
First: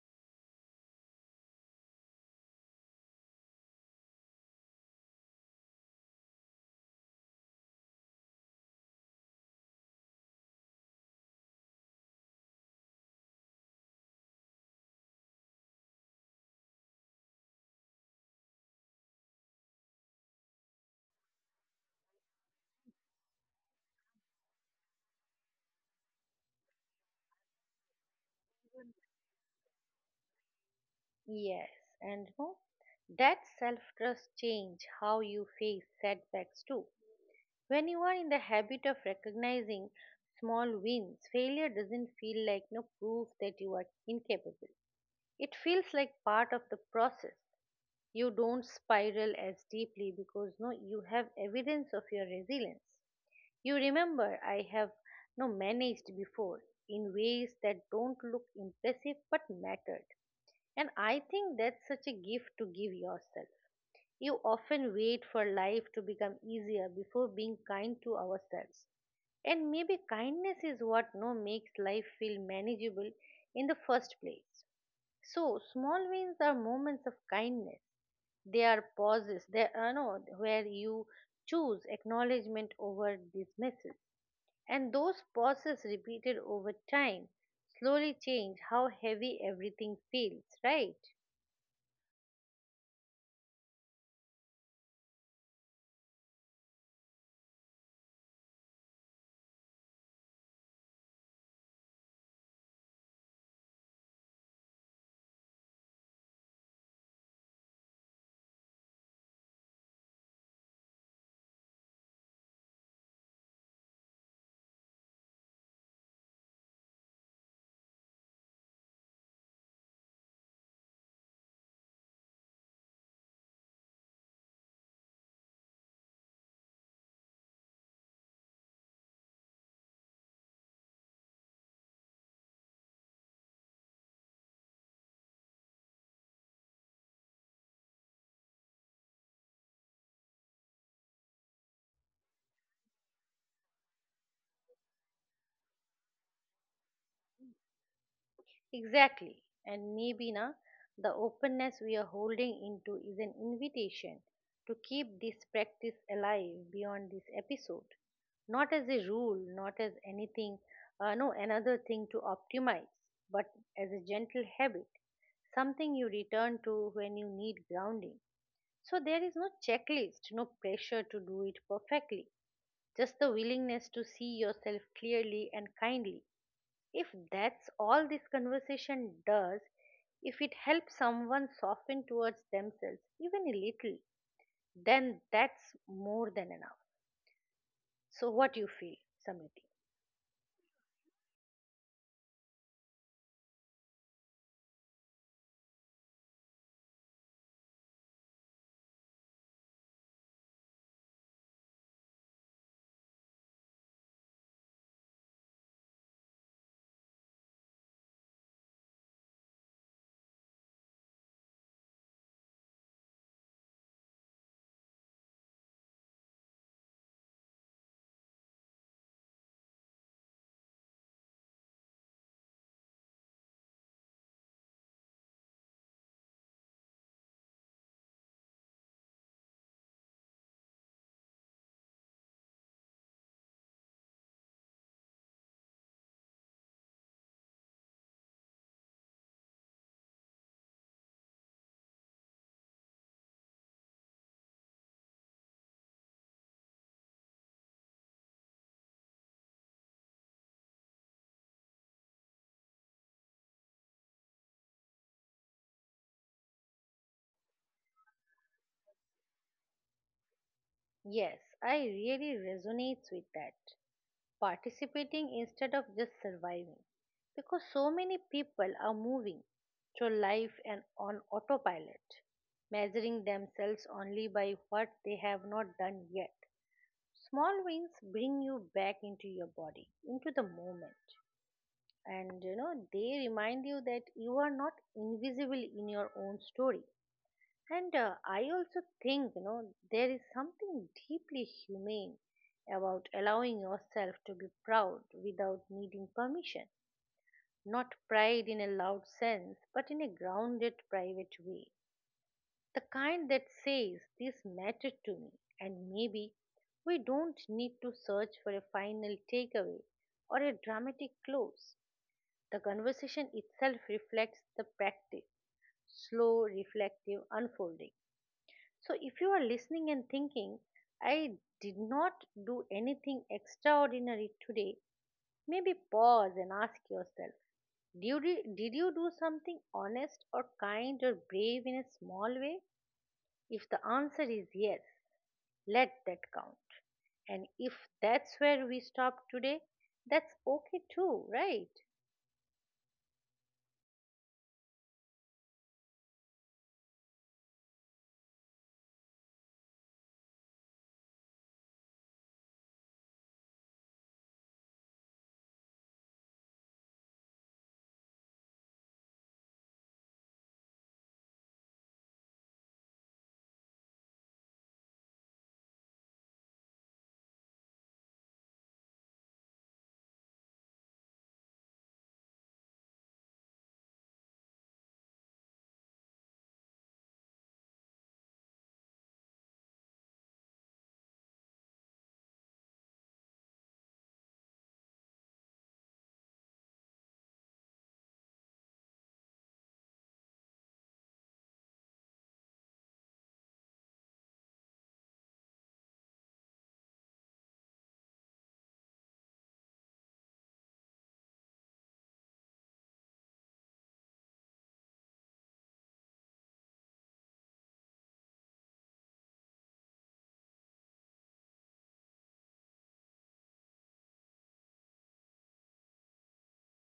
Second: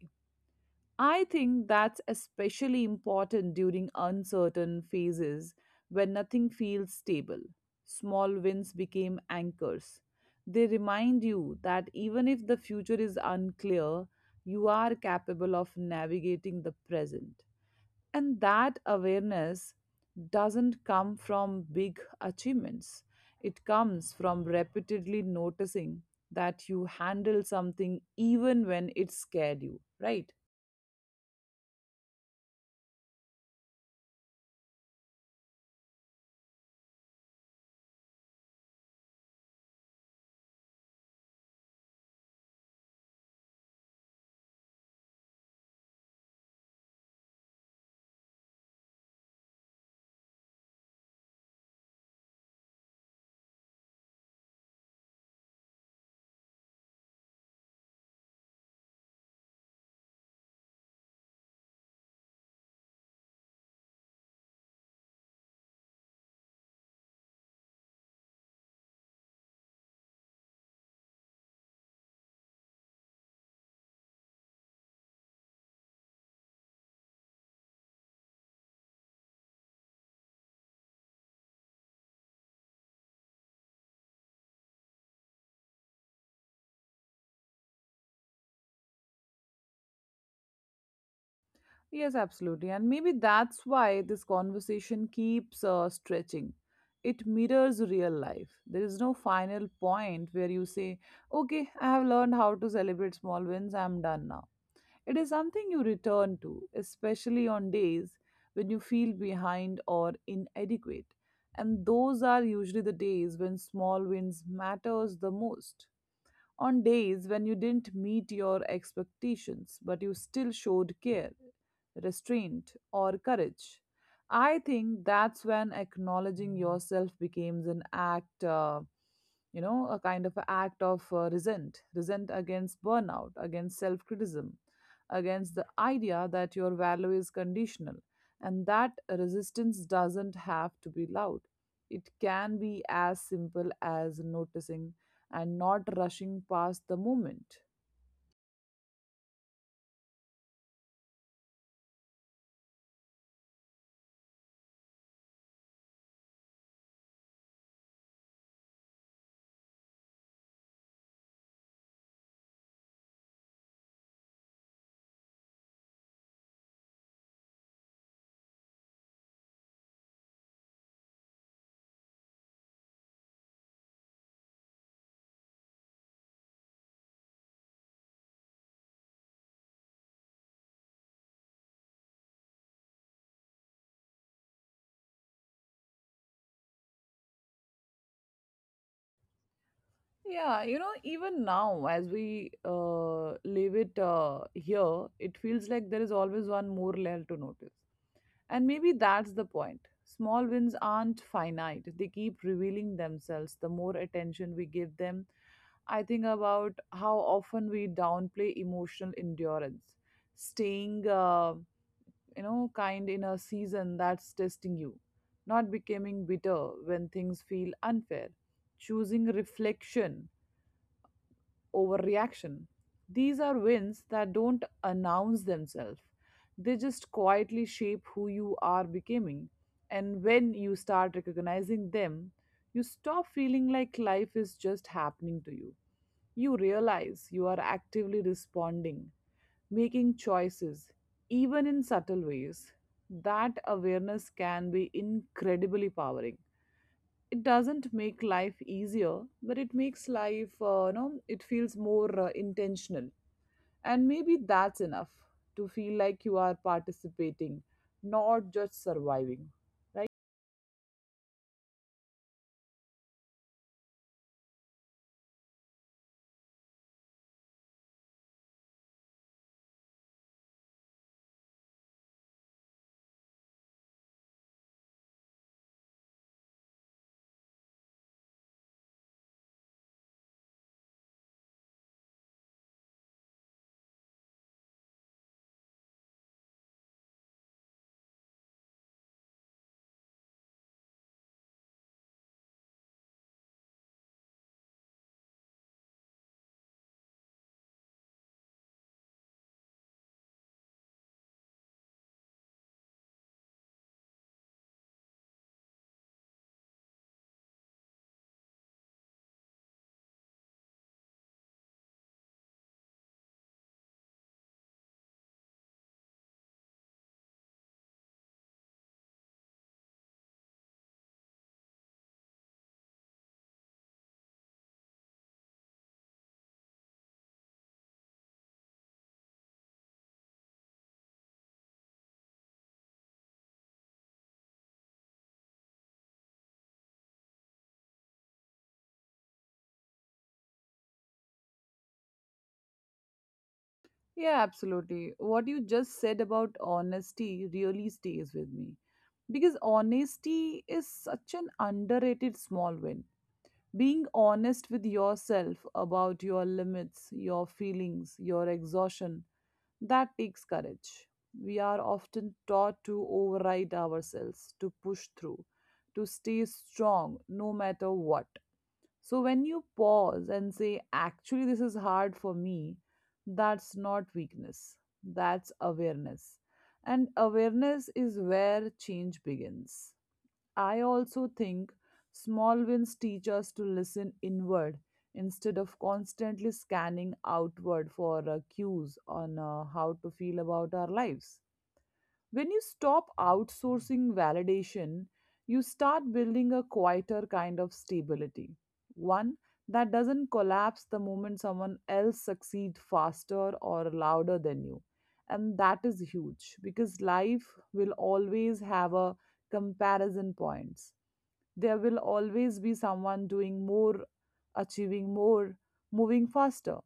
Speaker 1: I think that's especially important during uncertain phases when nothing feels stable. Small wins became anchors. They remind you that even if the future is unclear, you are capable of navigating the present. And that awareness doesn't come from big achievements, it comes from repeatedly noticing that you handle something even when it scared you, right?
Speaker 2: Yes, and no, that self trust change how you face setbacks too. When you are in the habit of recognizing small wins, failure doesn't feel like no proof that you are incapable. It feels like part of the process. You don't spiral as deeply because no you have evidence of your resilience. You remember I have no managed before in ways that don't look impressive but mattered. And I think that's such a gift to give yourself. You often wait for life to become easier before being kind to ourselves. And maybe kindness is what no makes life feel manageable in the first place. So small wins are moments of kindness. They are pauses. They are no where you choose acknowledgement over dismissal. And those pauses repeated over time slowly change how heavy everything feels, right?
Speaker 1: Yes, absolutely. And maybe that's why this conversation keeps stretching. It mirrors real life. There is no final point where you say, okay, I have learned how to celebrate small wins, I'm done now. It is something you return to, especially on days when you feel behind or inadequate. And those are usually the days when small wins matters the most on days when you didn't meet your expectations, but you still showed care, restraint, or courage. I think that's when acknowledging yourself becomes an act, a kind of a act of resent against burnout, against self criticism, against the idea that your value is conditional, and that resistance doesn't have to be loud. It can be as simple as noticing and not rushing past the moment.
Speaker 2: Exactly. And maybe na the openness we are holding into is an invitation to keep this practice alive beyond this episode. Not as a rule, not as anything, no, another thing to optimize, but as a gentle habit, something you return to when you need grounding. So there is no checklist, no pressure to do it perfectly, just the willingness to see yourself clearly and kindly. If that's all this conversation does, if it helps someone soften towards themselves even a little, then that's more than enough. So, what you feel, Samiti?
Speaker 1: Yeah, you know, even now as we leave it here, it feels like there is always one more layer to notice. And maybe that's the point. Small wins aren't finite, they keep revealing themselves the more attention we give them. I think about how often we downplay emotional endurance, staying kind in a season that's testing you, not becoming bitter when things feel unfair, choosing reflection over reaction. These are wins that don't announce themselves. They just quietly shape who you are becoming. And when you start recognizing them, you stop feeling like life is just happening to you. You realize you are actively responding making choices, even in subtle ways. That awareness can be incredibly powering. It doesn't make life easier, but it makes life, it feels more intentional. And maybe that's enough to feel like you are participating, not just surviving.
Speaker 2: Yes, I really resonates with that. Participating instead of just surviving, because so many people are moving through life and on autopilot, measuring themselves only by what they have not done yet. Small wins bring you back into your body, into the moment, and you know, they remind you that you are not invisible in your own story. And I also think, you know, there is something deeply humane about allowing yourself to be proud without needing permission. Not pride in a loud sense, but in a grounded, private way. The kind that says, this mattered to me, and maybe we don't need to search for a final takeaway or a dramatic close. The conversation itself reflects the practice, slow, reflective unfolding. So, if you are listening and thinking, I did not do anything extraordinary today, maybe pause and ask yourself, did you do something honest or kind or brave in a small way? If the answer is yes, let that count. And if that's where we stop today, that's okay too, right?
Speaker 1: Yeah, absolutely. What you just said about honesty really stays with me because honesty is such an underrated small win. Being honest with yourself about your limits, your feelings, your exhaustion, that takes courage. We are often taught to override ourselves, to push through, to stay strong no matter what. So when you pause and say, actually, this is hard for me, that's not weakness, that's awareness. And awareness is where change begins. I also think small wins teach us to listen inward instead of constantly scanning outward for cues on how to feel about our lives. When you stop outsourcing validation, you start building a quieter kind of stability. One that doesn't collapse the moment someone else succeeds faster or louder than you. And that is huge because life will always have a comparison points there will always be someone doing more, achieving more, moving faster.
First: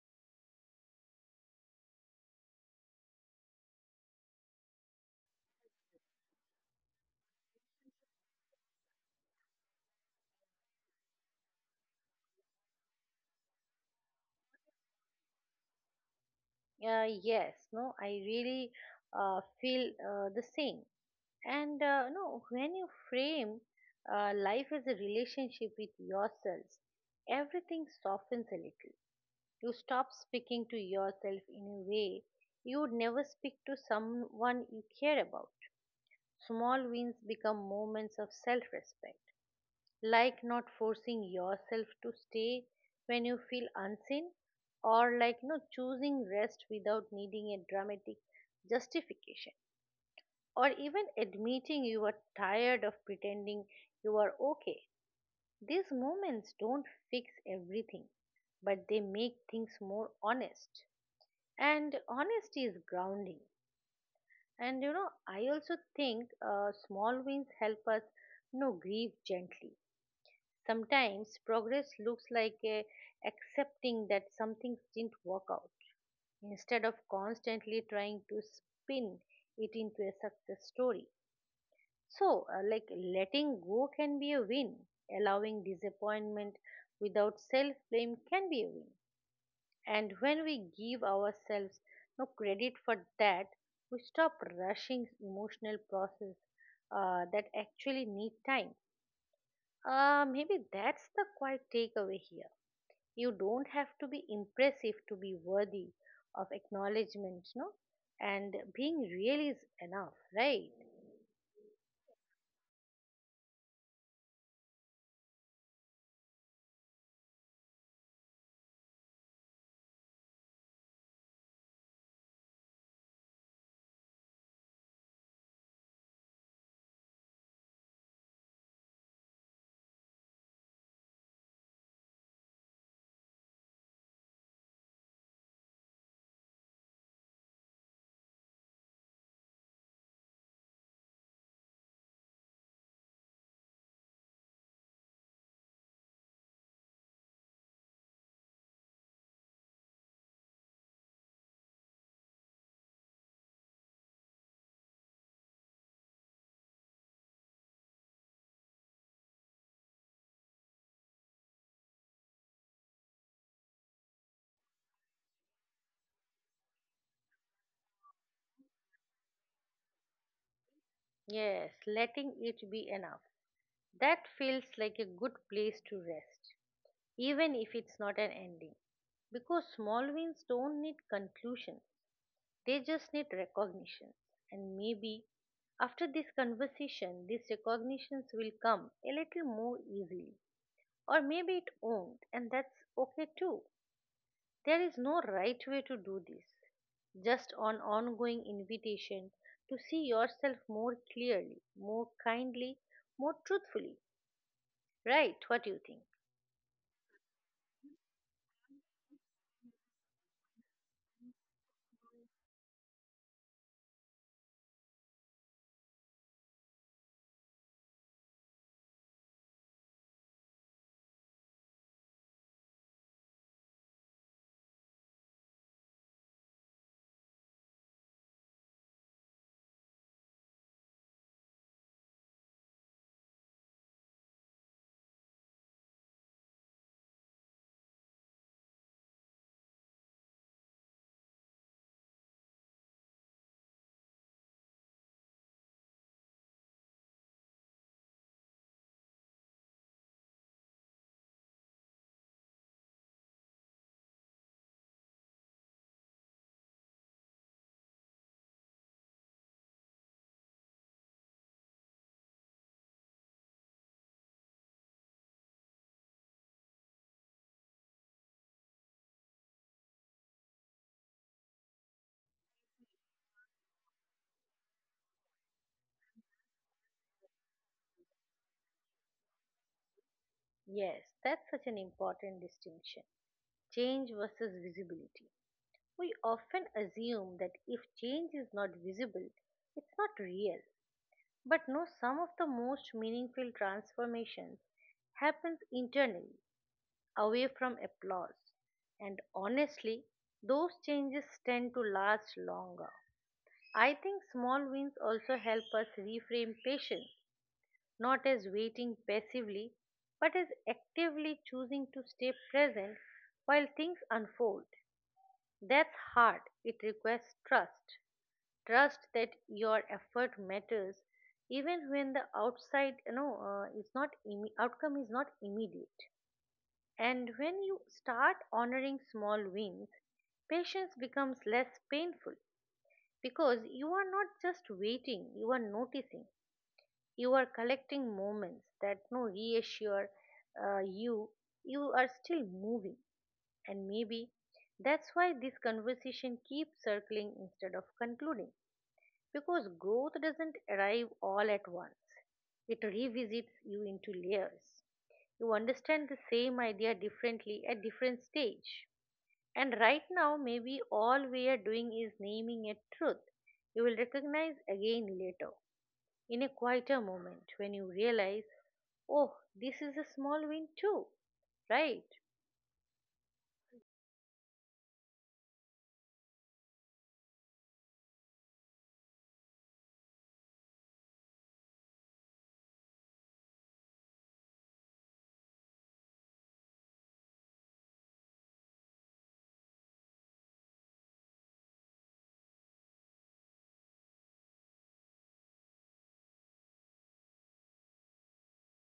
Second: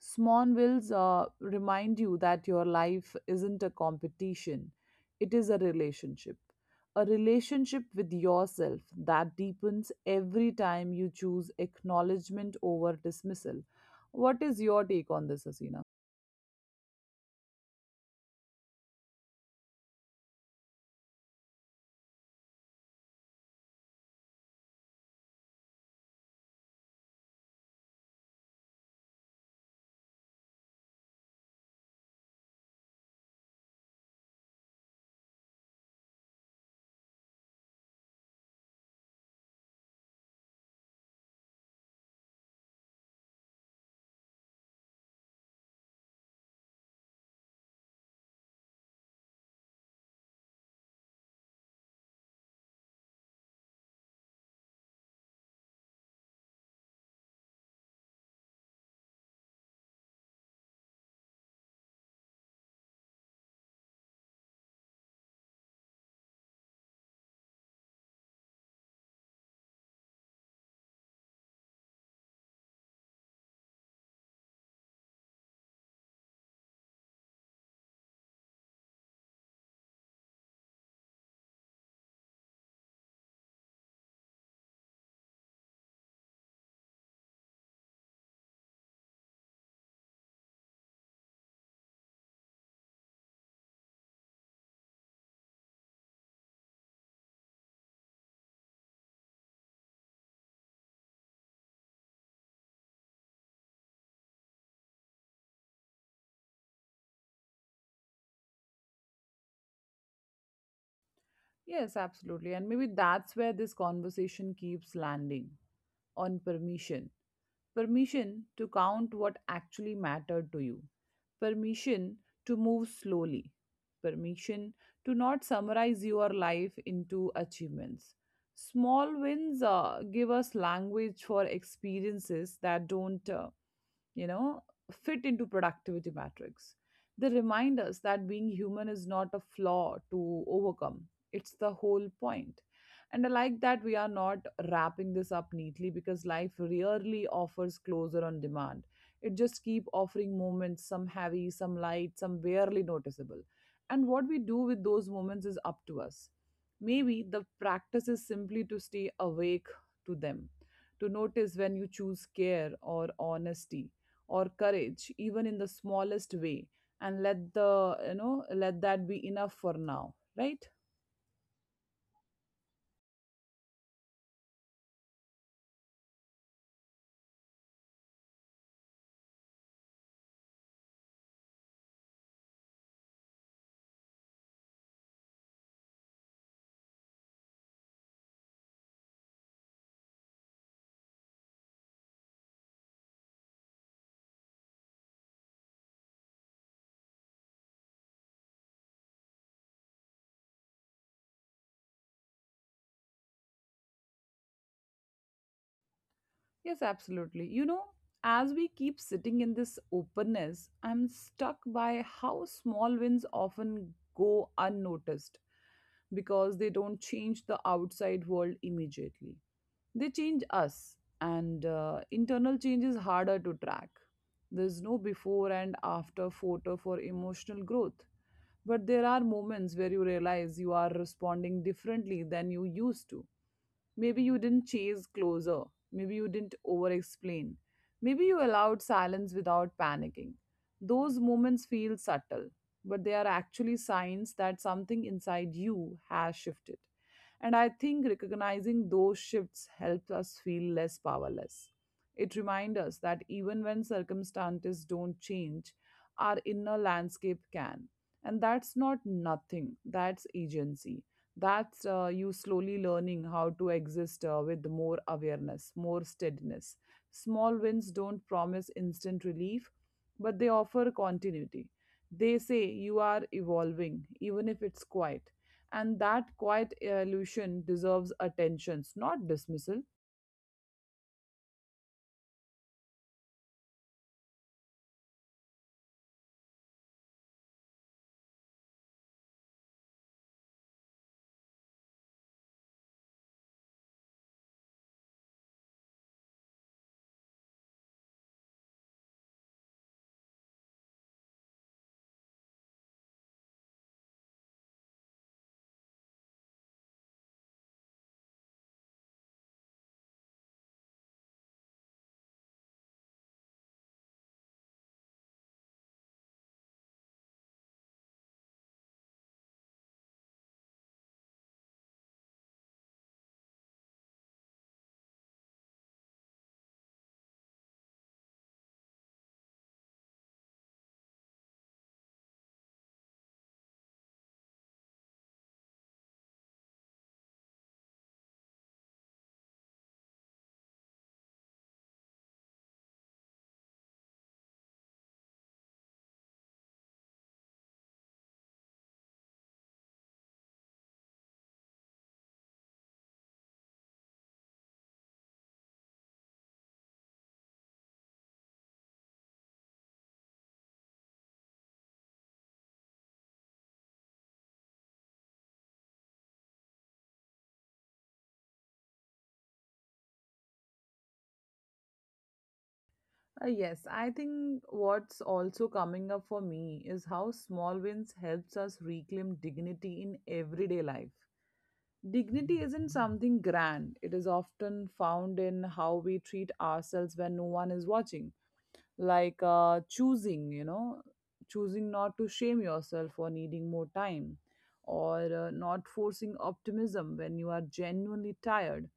Speaker 1: Small wills remind you that your life isn't a competition, it is a relationship. A relationship with yourself that deepens every time you choose acknowledgement over dismissal. What is your take on this, Asina?
Speaker 2: Yes, no, I really feel the same. And no, when you frame life as a relationship with yourselves, everything softens a little. You stop speaking to yourself in a way you would never speak to someone you care about. Small wins become moments of self respect, like not forcing yourself to stay when you feel unseen, or like no choosing rest without needing a dramatic justification, or even admitting you are tired of pretending you are okay. These moments don't fix everything, but they make things more honest, and honesty is grounding. And you know, I also think small wins help us, you know, grieve gently. Sometimes progress looks like a accepting that something didn't work out instead of constantly trying to spin it into a success story. So, like letting go can be a win, allowing disappointment without self blame can be a win. And when we give ourselves no credit for that, we stop rushing emotional process that actually need time. Maybe that's the quiet takeaway here. You don't have to be impressive to be worthy of acknowledgement no, and being real is enough, right?
Speaker 1: Yes, absolutely. And maybe that's where this conversation keeps landing on permission. Permission to count what actually mattered to you, permission to move slowly, permission to not summarize your life into achievements. Small wins give us language for experiences that don't you know, fit into productivity matrix. They remind us that being human is not a flaw to overcome. It's the whole point. And I like that we are not wrapping this up neatly because life rarely offers closure on demand. It just keep offering moments, some heavy, some light, some barely noticeable. And what we do with those moments is up to us. Maybe the practice is simply to stay awake to them, to notice when you choose care or honesty or courage even in the smallest way and let the you know let that be enough for now, right?
Speaker 2: Yes, letting it be enough, that feels like a good place to rest, even if it's not an ending, because small wins don't need conclusions, they just need recognition. And maybe after this conversation these recognitions will come a little more easily, or maybe it won't, and that's okay too. There is no right way to do this, just an ongoing invitation to see yourself more clearly, more kindly, more truthfully. Right, what do you think?
Speaker 1: Yes, absolutely. You know, as we keep sitting in this openness, I'm stuck by how small wins often go unnoticed because they don't change the outside world immediately. They change us, and internal change is harder to track. There's no before and after photo for emotional growth. But there are moments where you realize you are responding differently than you used to. Maybe you didn't chase closer. Maybe you didn't over explain. Maybe you allowed silence without panicking. Those moments feel subtle, but they are actually signs that something inside you has shifted. And I think recognizing those shifts helps us feel less powerless. It reminds us that even when circumstances don't change, our inner landscape can. And that's not nothing, that's agency. That's you slowly learning how to exist with more awareness, more steadiness. Small wins don't promise instant relief, but they offer continuity. They say you are evolving even if it's quiet, and that quiet evolution deserves attention, not dismissal.
Speaker 2: Yes, that's such an important distinction. Change versus visibility. We often assume that if change is not visible, it's not real. But no, some of the most meaningful transformations happens internally, away from applause. And honestly, those changes tend to last longer. I think small wins also help us reframe patience, not as waiting passively, but as actively choosing to stay present while things unfold. That's hard. It requires trust. Trust that your effort matters even when the outside you know is not imme- outcome is not immediate. And when you start honoring small wins, patience becomes less painful because you are not just waiting, you are noticing. You are collecting moments that no reassure you, you are still moving. And maybe that's why this conversation keeps circling instead of concluding, because growth doesn't arrive all at once, it revisits you into layers. You understand the same idea differently at different stage. And right now, maybe all we are doing is naming a truth you will recognize again later, in a quieter moment when you realize, oh, this is a small win too, right?
Speaker 1: Yes I think what's also coming up for me is how small wins helps us reclaim dignity in everyday life. Dignity isn't something grand. It is often found in how we treat ourselves when no one is watching. Like choosing not to shame yourself for needing more time, or not forcing optimism when you are genuinely tired.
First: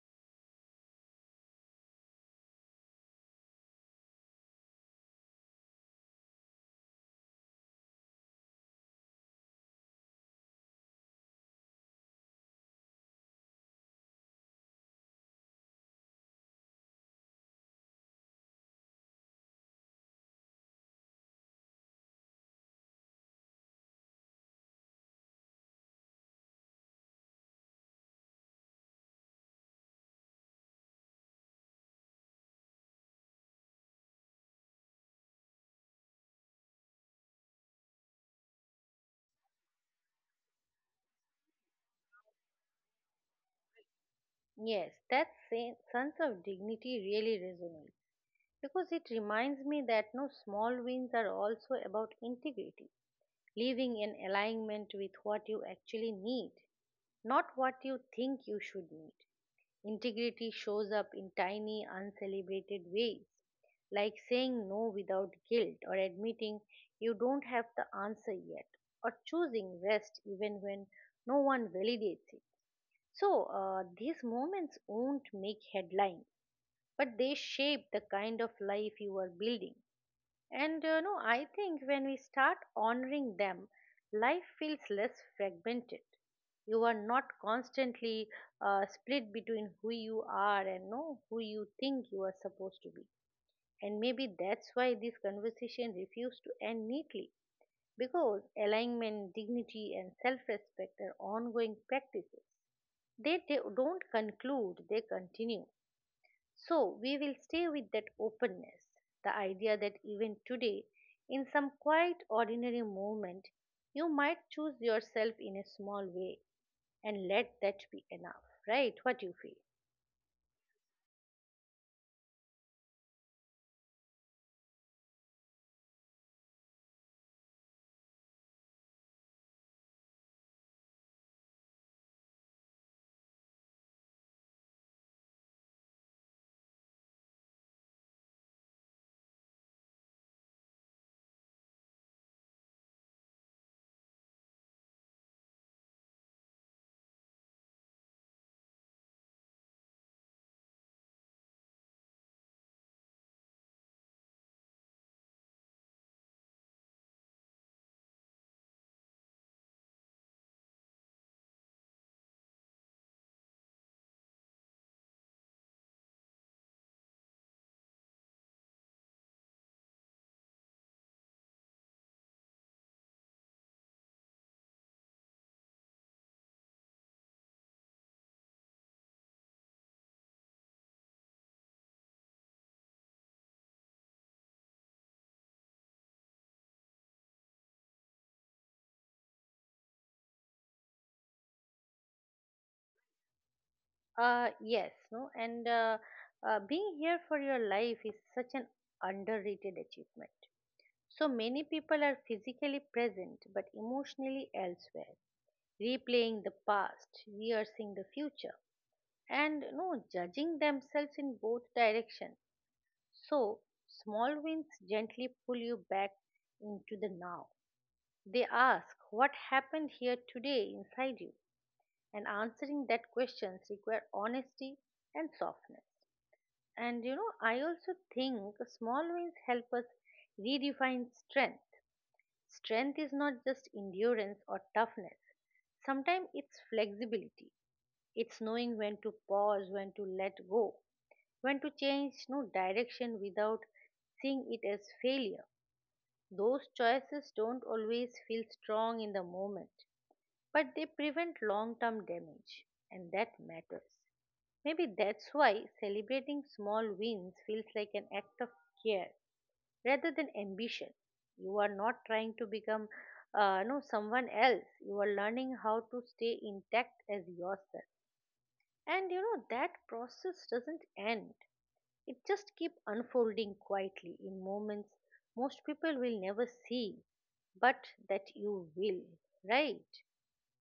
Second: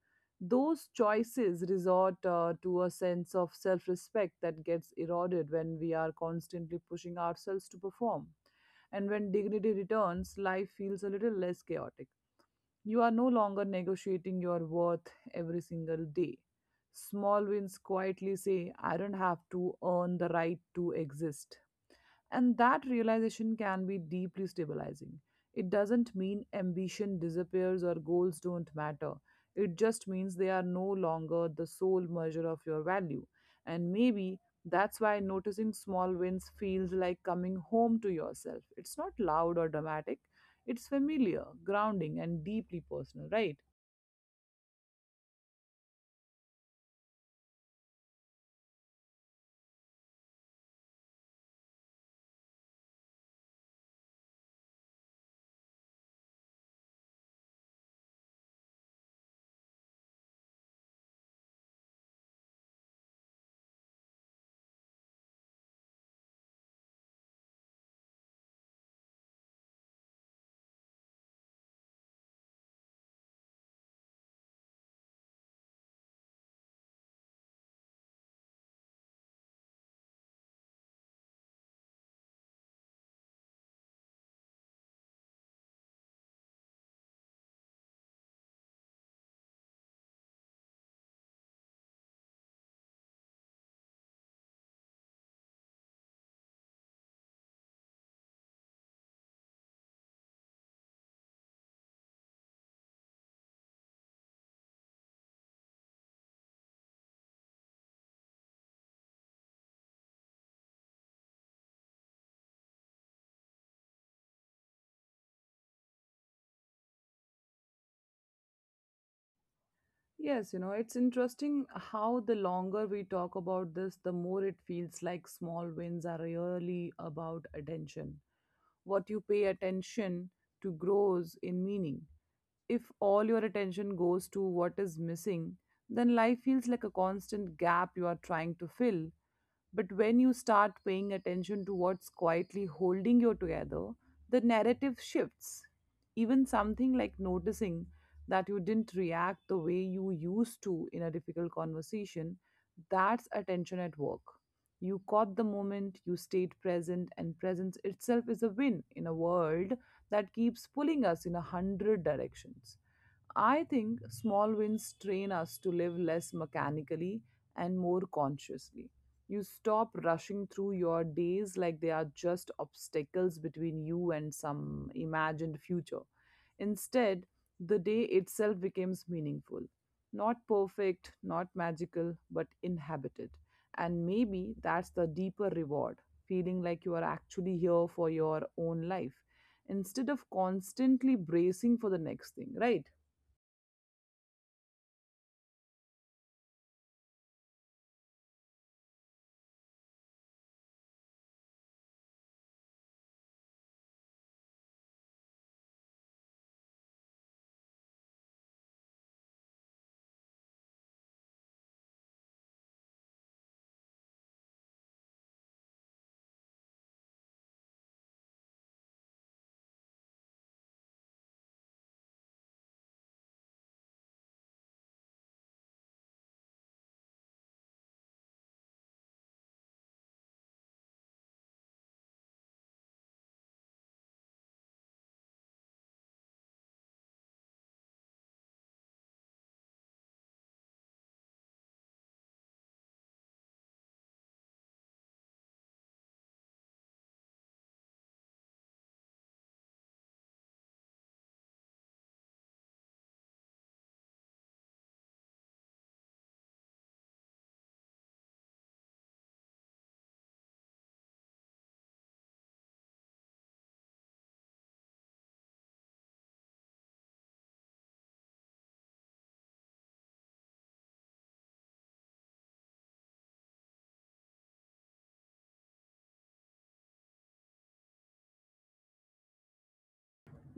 Speaker 1: Those choices resort to a sense of self respect that gets eroded when we are constantly pushing ourselves to perform. And when dignity returns, life feels a little less chaotic. You are no longer negotiating your worth every single day. Small wins quietly say, I don't have to earn the right to exist. And that realization can be deeply stabilizing. It doesn't mean ambition disappears or goals don't matter. It just means they are no longer the sole measure of your value. And maybe that's why noticing small wins feels like coming home to yourself. It's not loud or dramatic, it's familiar, grounding, and deeply personal, right?
Speaker 2: Yes, that sense of dignity really resonates, because it reminds me that no small wins are also about integrity, living in alignment with what you actually need, not what you think you should need. Integrity shows up in tiny, uncelebrated ways, like saying no without guilt, or admitting you don't have the answer yet, or choosing rest even when no one validates it. So, these moments won't make headlines, but they shape the kind of life you are building. And you know, I think when we start honoring them, life feels less fragmented. You are not constantly split between who you are and no who you think you are supposed to be. And maybe that's why this conversation refused to end neatly, because alignment, dignity, and self-respect are ongoing practices. They don't conclude; they continue. So we will stay with that openness, the idea that even today, in some quiet, ordinary moment, you might choose yourself in a small way and let that be enough, right? What you feel?
Speaker 1: Yes, you know, it's interesting how the longer we talk about this, the more it feels like small wins are really about attention. What you pay attention to grows in meaning. If all your attention goes to what is missing, then life feels like a constant gap you are trying to fill but when you start paying attention to what's quietly holding you together, the narrative shifts. Even something like noticing that you didn't react the way you used to in a difficult conversation, that's attention at work. You caught the moment, you stayed present, and presence itself is a win in a world that keeps pulling us in a hundred directions. I think small wins train us to live less mechanically and more consciously. You stop rushing through your days like they are just obstacles between you and some imagined future. Instead, the day itself becomes meaningful. Not perfect, not magical, but inhabited. And maybe that's the deeper reward, feeling like you are actually here for your own life instead of constantly bracing for the next thing, right?
Speaker 2: Yes, no, and being here for your life is such an underrated achievement. So many people are physically present but emotionally elsewhere, replaying the past, rehearsing the future, and you know, judging themselves in both directions. So, small wins gently pull you back into the now. They ask what happened here today inside you, and answering that questions require honesty and softness. And you know, I also think small wins help us redefine strength. Strength is not just endurance or toughness. Sometimes it's flexibility. It's knowing when to pause, when to let go, when to change no direction without seeing it as failure. Those choices don't always feel strong in the moment, but they prevent long term damage, and that matters. Maybe that's why celebrating small wins feels like an act of care rather than ambition. You are not trying to become no someone else. You are learning how to stay intact as yourself. And you know that process doesn't end. It just keeps unfolding quietly in moments most people will never see, but that you will, right?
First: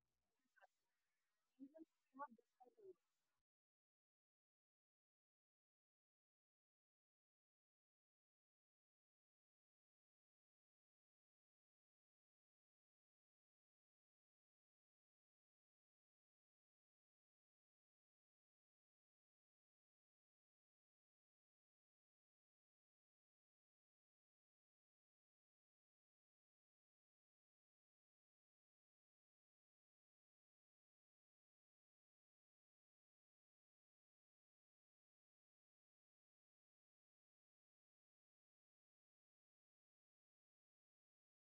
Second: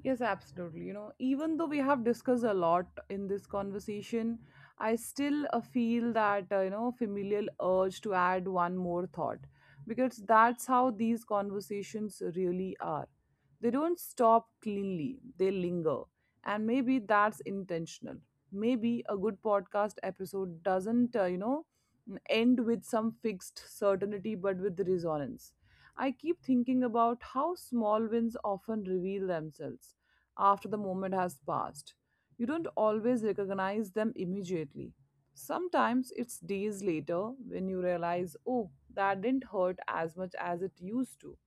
Speaker 1: Yes, absolutely. You know, even though we have discussed a lot in this conversation, I still feel that, familial urge to add one more thought because that's how these conversations really are. They don't stop cleanly, they linger. And maybe that's intentional. Maybe a good podcast episode doesn't, end with some fixed certainty but with resonance. I keep thinking about how small wins often reveal themselves after the moment has passed. You don't always recognize them immediately. Sometimes it's days later when you realize, oh, that didn't hurt as much as it used to,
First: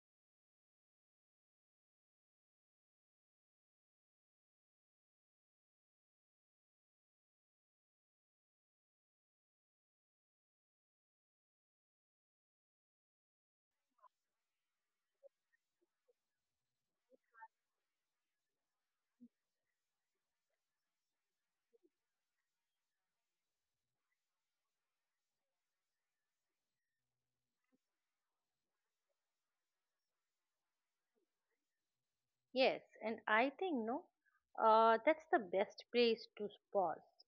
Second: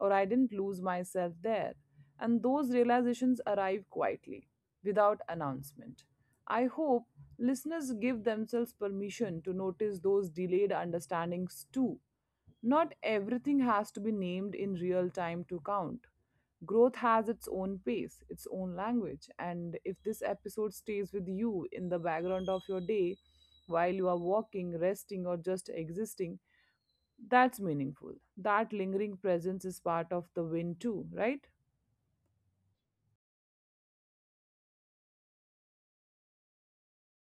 Speaker 1: or I didn't lose myself there. And those realizations arrive quietly, without announcement. I hope listeners give themselves permission to notice those delayed understandings too. Not everything has to be named in real time to count. Growth has its own pace, its own language, and if this episode stays with you in the background of your day while you are walking, resting, or just existing, that's meaningful. That lingering presence is part of the win, too, right?
Speaker 2: Yes, and I think no, that's the best place to pause,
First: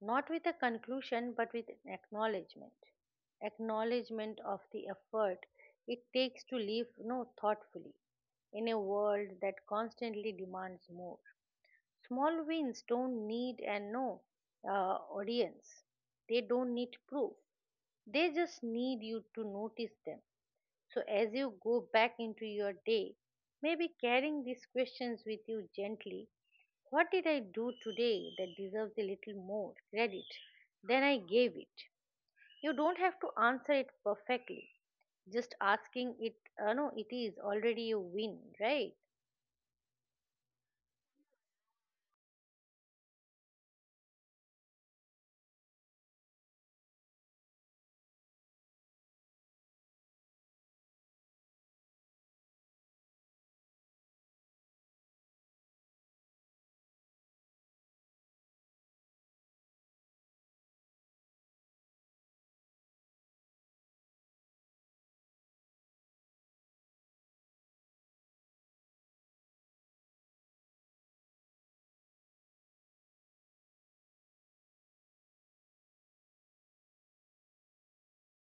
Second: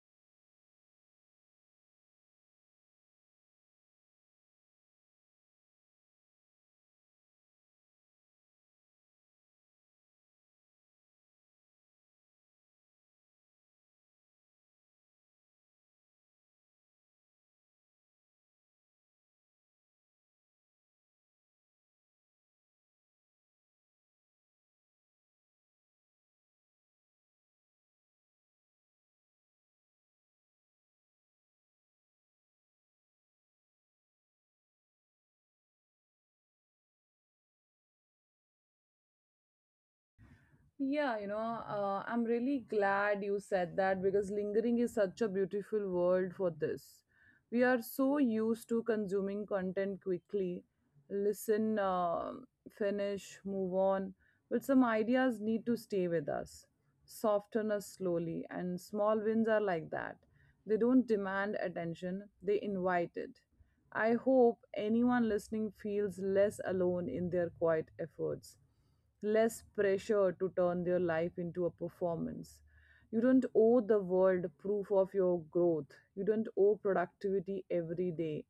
Speaker 2: not with a conclusion, but with an acknowledgement, acknowledgement of the effort it takes to live no thoughtfully in a world that constantly demands more. Small wins don't need and no audience. They don't need proof. They just need you to notice them. So as you go back into your day, maybe carrying these questions with you gently. What did I do today that deserves a little more credit than I gave it? You don't have to answer it perfectly. Just asking it, no, it is already a win, right?
Speaker 1: Yeah, I'm really glad you said that because lingering is such a beautiful word for this. We are so used to consuming content quickly, listen, finish, move on, but some ideas need to stay with us, soften us slowly, and small wins are like that. They don't demand attention, they invite it. I hope anyone listening feels less alone in their quiet efforts, less pressure to turn their life into a performance. You don't owe the world proof of your growth. You don't owe productivity every day.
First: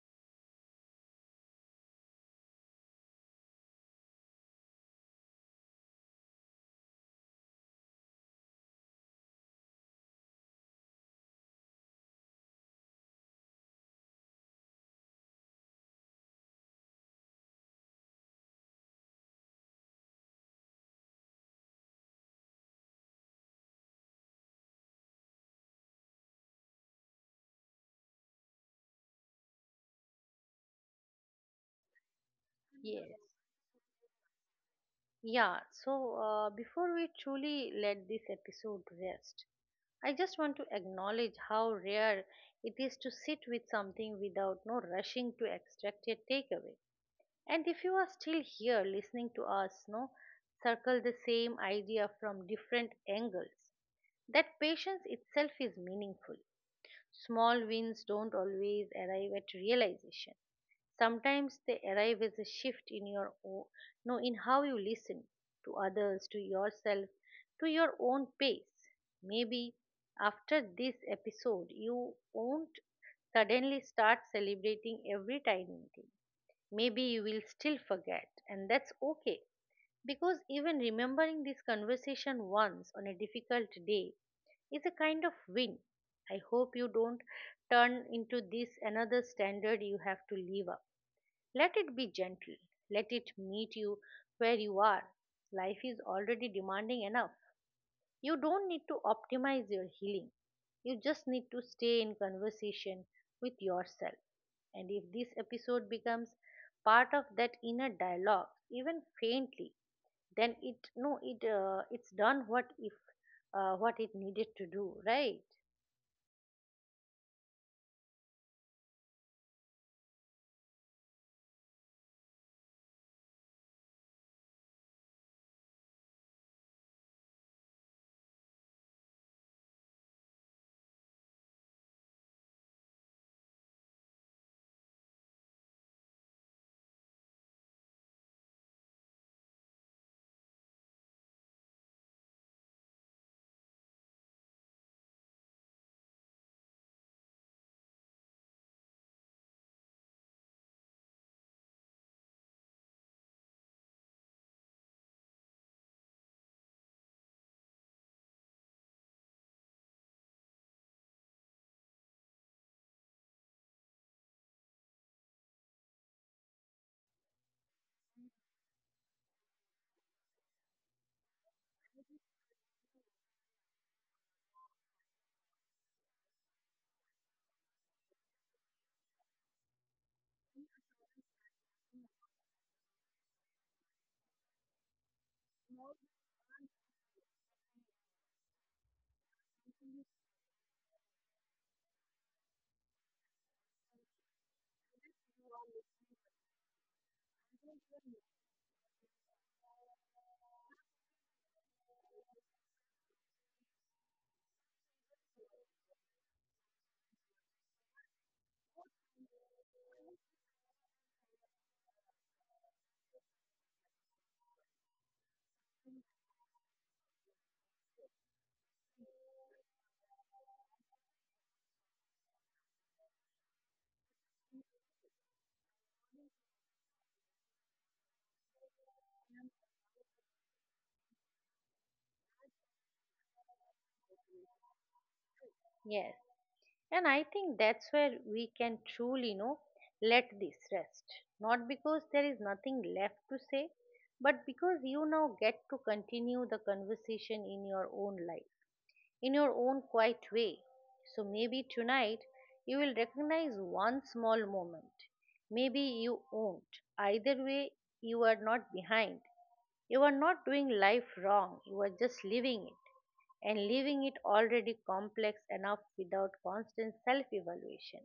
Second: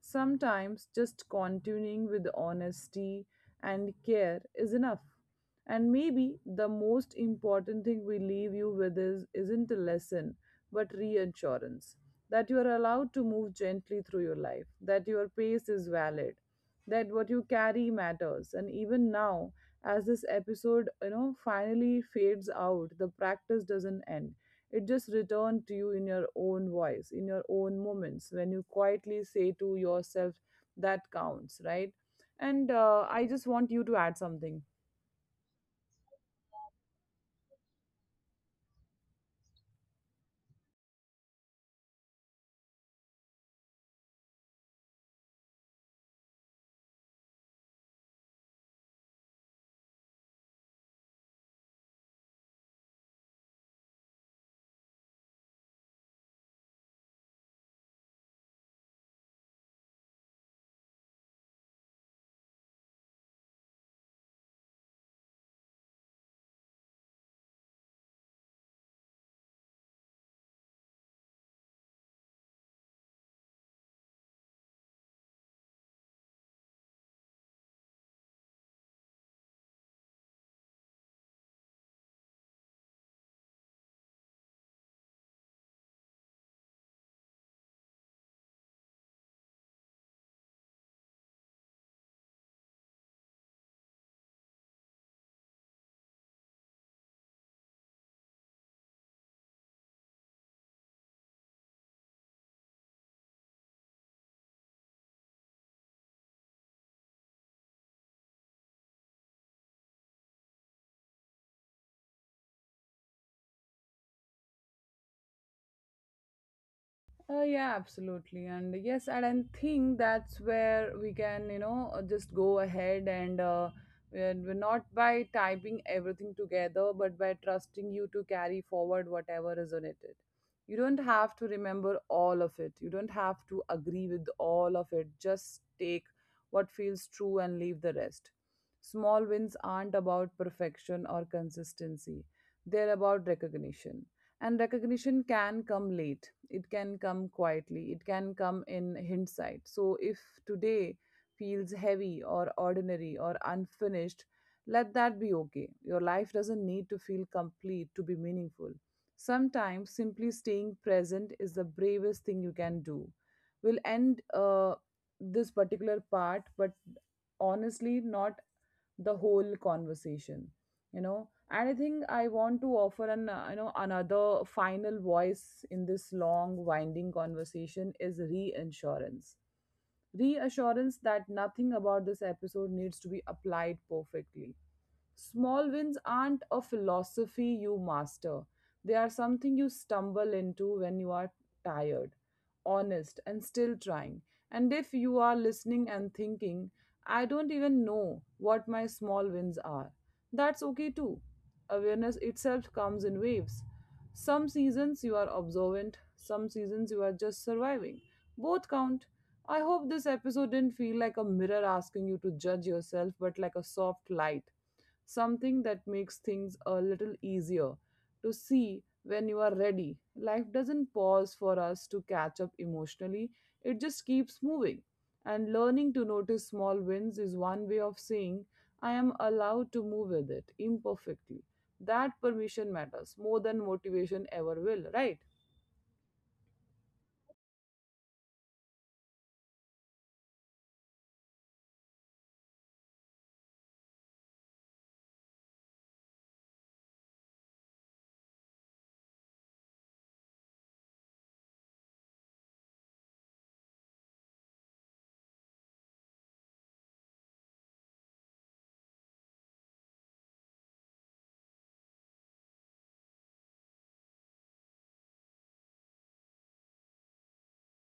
Speaker 1: Sometimes just continuing with honesty and care is enough. And maybe the most important thing we leave you with is isn't a lesson, but reassurance that you are allowed to move gently through your life, that your pace is valid, that what you carry matters, and even now, as this episode finally fades out, the practice doesn't end, it just returns to you in your own voice, in your own moments, when you quietly say to yourself, that counts, right? And
Speaker 2: Yes.
Speaker 1: I just want you to add something.
Speaker 2: Yeah, so before we truly let this episode rest, I just want to acknowledge how rare it is to sit with something without no rushing to extract a takeaway. And if you are still here listening to us, no, circle the same idea from different angles. That patience itself is meaningful. Small wins don't always arrive at realization. Sometimes they arrive as a shift in your own, no, in how you listen to others, to yourself, to your own pace. Maybe after this episode, you won't suddenly start celebrating every tiny thing. Maybe you will still forget, and that's okay. Because even remembering this conversation once on a difficult day is a kind of win. I hope you don't turn into this another standard you have to live up, let it be gentle. Let it meet you where you are. Life is already demanding enough. You don't need to optimize your healing. You just need to stay in conversation with yourself. And if this episode becomes part of that inner dialogue, even faintly, then it no, it it's done what if what it needed to do, right?
Speaker 1: Yeah, absolutely. And yes, and I think that's where we can, just go ahead, and we're not by typing everything together, but by trusting you to carry forward whatever resonated. You don't have to remember all of it, you don't have to agree with all of it. Just take what feels true and leave the rest. Small wins aren't about perfection or consistency, they're about recognition, and recognition can come late, it can come quietly, it can come in hindsight. So if today feels heavy or ordinary or unfinished, let that be okay. Your life doesn't need to feel complete to be meaningful. Sometimes simply staying present is the bravest thing you can do. We'll end this particular part, but honestly not the whole conversation, you know. And I think I want to offer an another final voice in this long winding conversation, is reinsurance, reassurance that nothing about this episode needs to be applied perfectly. Small wins aren't a philosophy you master, they are something you stumble into when you are tired, honest, and still trying. And if you are listening and thinking, I don't even know what my small wins are, that's okay too. Awareness itself comes in waves. Some seasons you are observant, some seasons you are just surviving. Both count. I hope this episode didn't feel like a mirror asking you to judge yourself, but like a soft light, something that makes things a little easier to see when you are ready. Life doesn't pause for us to catch up emotionally, it just keeps moving. And learning to notice small wins is one way of saying, I am allowed to move with it imperfectly. That permission matters more than motivation ever will, right?
Speaker 2: Yes. And I think that's where we can truly, you know, let this rest. Not because there is nothing left to say, but because you now get to continue the conversation in your own life in your own quiet way. So maybe tonight you will recognize one small moment. Maybe you won't. Either way, you are not behind. You are not doing life wrong, you are just living it. And living it already complex enough without constant self evaluation.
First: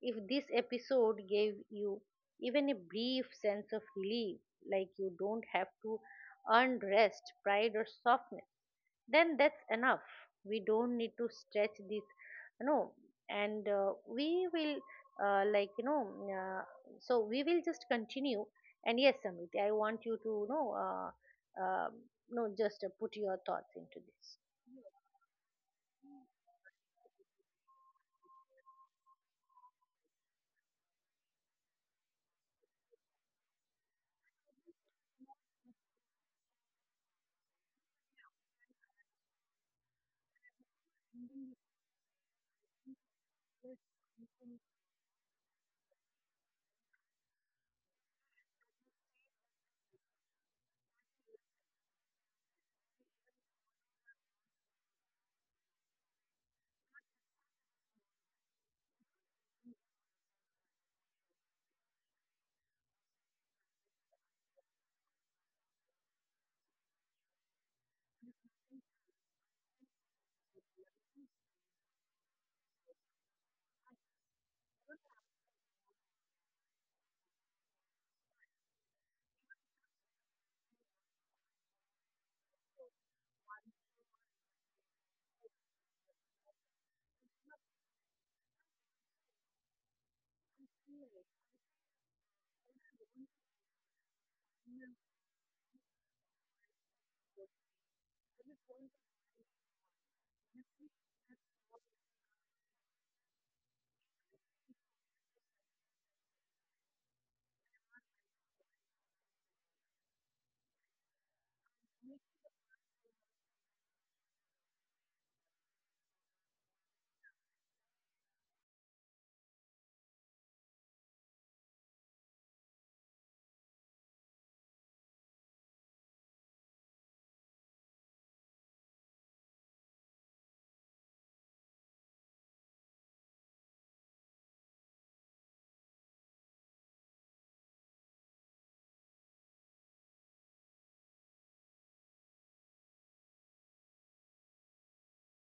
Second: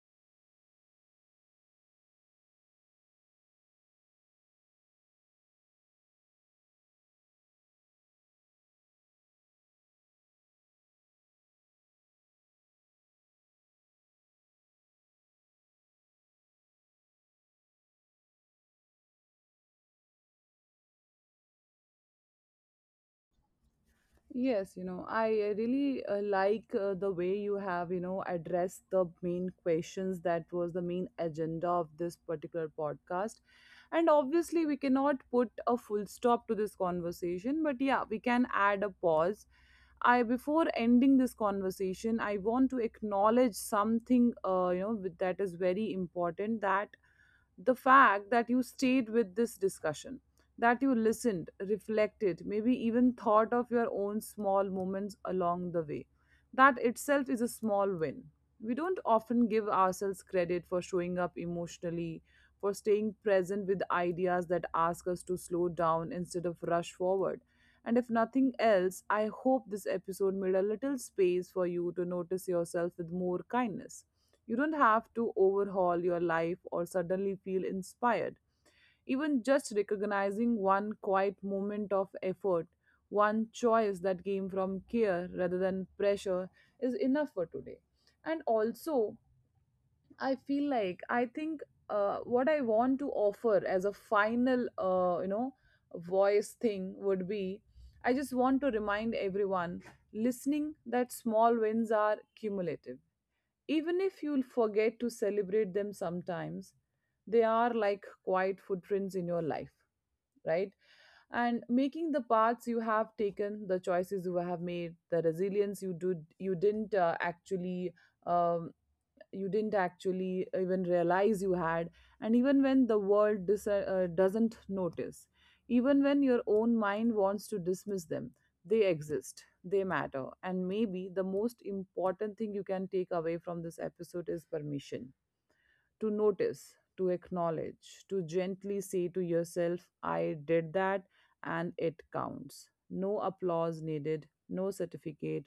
Speaker 2: If this episode gave you even a brief sense of relief, like you don't have to earn rest, pride, or softness, then that's enough. We don't need to stretch this, you know. And we will, uh, like you know uh, so we will just continue. And yes, Samriti, I want you to, you know uh, no just put your thoughts into this.
Speaker 1: Yes, you know, I really like the way you have, you know, addressed the main questions that was the main agenda of this particular podcast. And obviously, we cannot put a full stop to this conversation, but yeah, we can add a pause. I, before ending this conversation, I want to acknowledge something, that is very important. That the fact that you stayed with this discussion, that you listened, reflected, maybe even thought of your own small moments along the way. That itself is a small win. We don't often give ourselves credit for showing up emotionally, for staying present with ideas that ask us to slow down instead of rush forward. And if nothing else, I hope this episode made a little space for you to notice yourself with more kindness. You don't have to overhaul your life or suddenly feel inspired. Even just recognizing one quiet moment of effort, one choice that came from care rather than pressure, is enough for today. And also, I feel like I think what I want to offer as a final, voice thing would be, I just want to remind everyone listening that small wins are cumulative. Even if you'll forget to celebrate them sometimes, they are like quiet footprints in your life, right? And making the paths you have taken, the choices you have made, the resilience you didn't actually, um, you didn't actually even realize you had. And even when the world doesn't notice, even when your own mind wants to dismiss them, they exist, they matter, and maybe the most important thing you can take away from this episode is permission to notice, to acknowledge, to gently say to yourself, I did that, and it counts. No applause needed, no certificate,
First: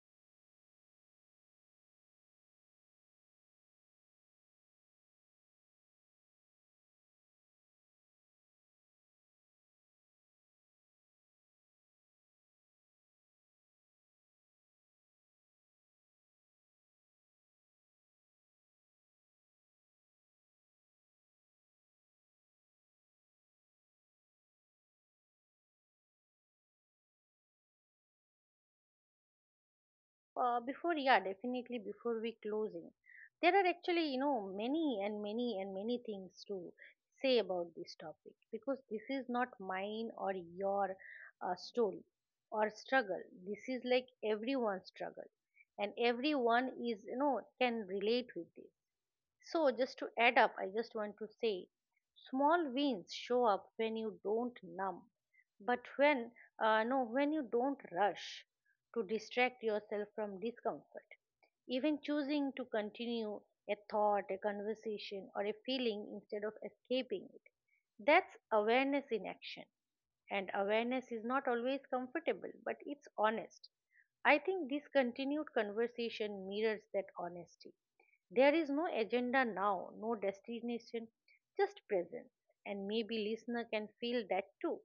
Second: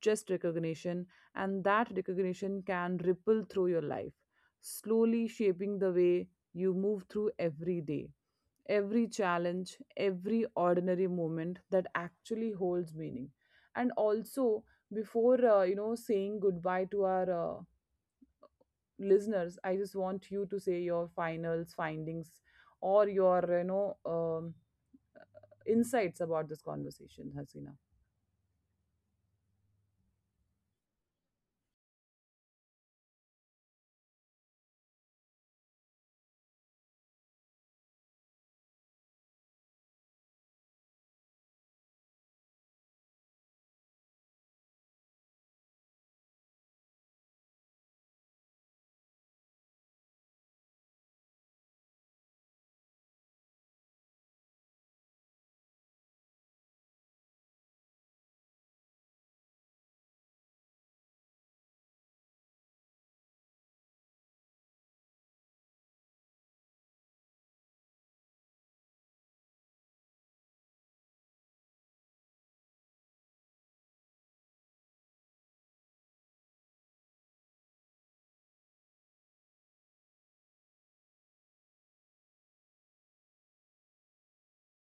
Speaker 1: just recognition. And that recognition can ripple through your life, slowly shaping the way you move through every day, every challenge, every ordinary moment that actually holds meaning. And also, before saying goodbye to our listeners, I just want you to say your finals findings or your, insights about this conversation, Hasina.
Speaker 2: Before, yeah, definitely before we closing, there are actually, you know, many and many and many things to say about this topic because this is not mine or your story or struggle. This is like everyone's struggle, and everyone is, you know, can relate with this. So, just to add up, I just want to say small wins show up when you don't numb, but when you don't rush to distract yourself from discomfort. Even choosing to continue a thought, a conversation, or a feeling instead of escaping it. That's awareness in action and awareness is not always comfortable, but it's honest. I think this continued conversation mirrors that honesty. There is no agenda now, no destination, just presence. And maybe listener can feel that too.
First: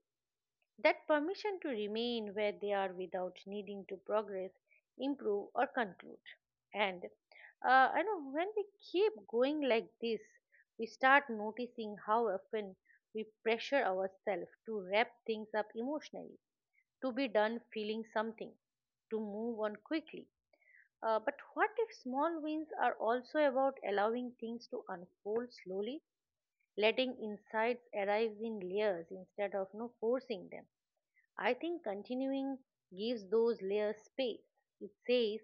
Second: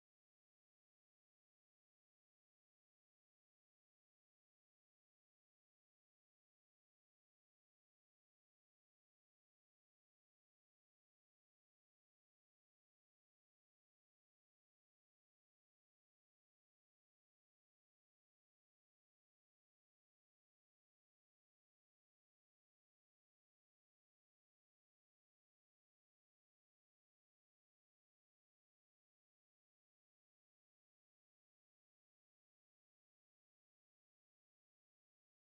Speaker 2: That permission to remain where they are without needing to progress, improve, or conclude. And I know when we keep going like this, we start noticing how often we pressure ourselves to wrap things up emotionally, to be done feeling something, to move on quickly. But what if small wins are also about allowing things to unfold slowly, letting insights arise in layers instead of no forcing them? I think continuing gives those layers space. It says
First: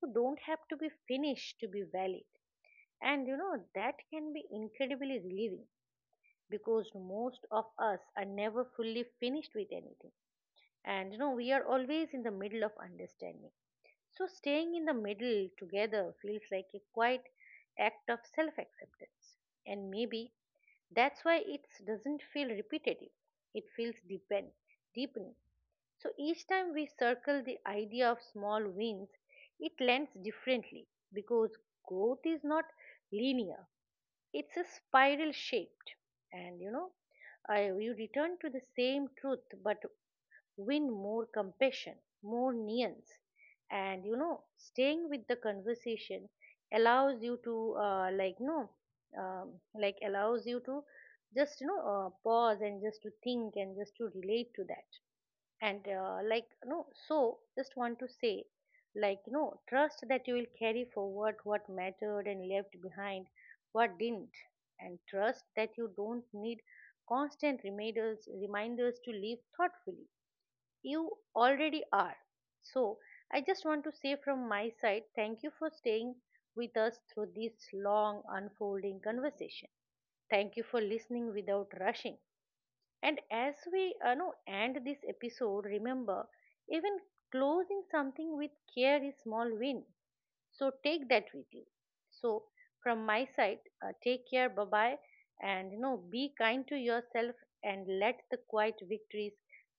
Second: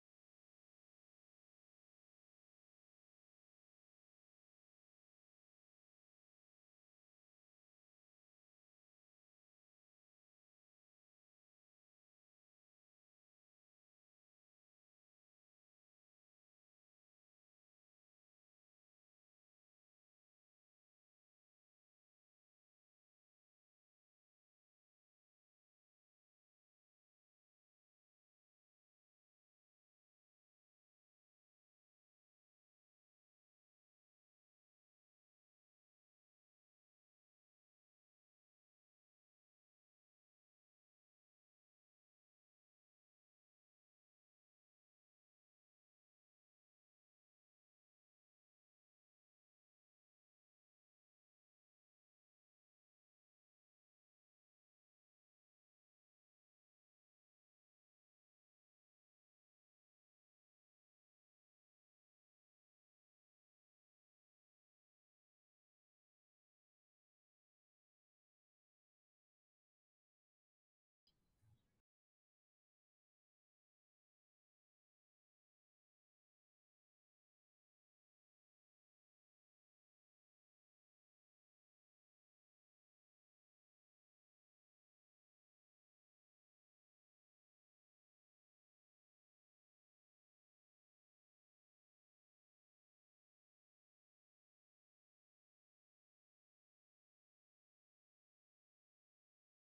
Speaker 2: you don't have to be finished to be valid. And you know, that can be incredibly relieving because most of us are never fully finished with anything. And you know, we are always in the middle of understanding. So staying in the middle together feels like a quite act of self acceptance. And maybe that's why it doesn't feel repetitive. It feels deepening. So each time we circle the idea of small wins, it lands differently because growth is not linear. It's a spiral shaped. And you know, you return to the same truth but win more compassion, more nuance. And you know, staying with the conversation allows you to, like, no, like allows you to just, you know, pause and just to think and just to relate to that and like no so just want to say, like, you know, trust that you will carry forward what mattered and left behind what didn't, and trust that you don't need constant reminders to live thoughtfully. You already are. So I just want to say from my side thank you for staying with us through this long unfolding conversation, thank you for listening without rushing. And as we, know, end this episode, remember, even closing something with care is small win. So take that with you. So from my side, take care, bye bye, and you know, be kind to yourself and let the quiet victories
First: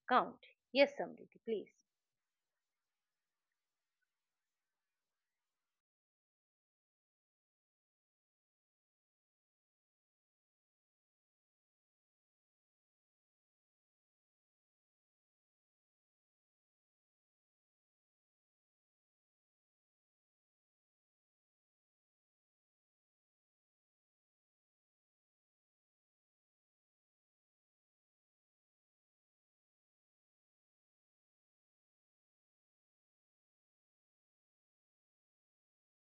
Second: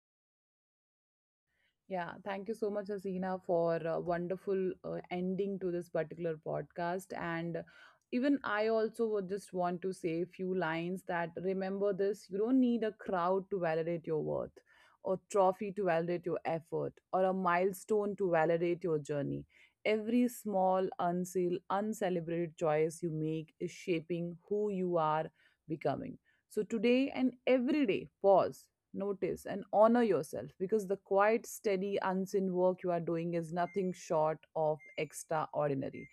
Speaker 2: count. Yes, Samriti, please.
Speaker 1: Yeah, thank you so much, Hasina, for a wonderful ending to this particular podcast. And even I also would just want to say a few lines, that remember this, you don't need a crowd to validate your worth, or trophy to validate your effort, or a milestone to validate your journey. Every small, unseal, uncelebrated choice you make is shaping who you are becoming. So today and every day, pause, notice and honor yourself, because the quiet, steady, unseen work you are doing is nothing short of extraordinary.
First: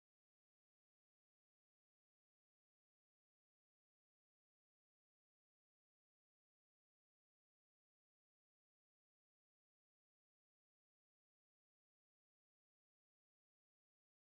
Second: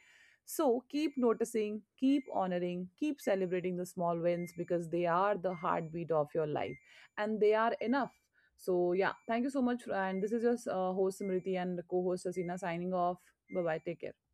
Speaker 1: So keep noticing, keep honoring, keep celebrating the small wins, because they are the heartbeat of your life and they are enough. So, yeah, thank you so much. And this is your host Smriti and co host Asina signing off. Bye bye. Take care.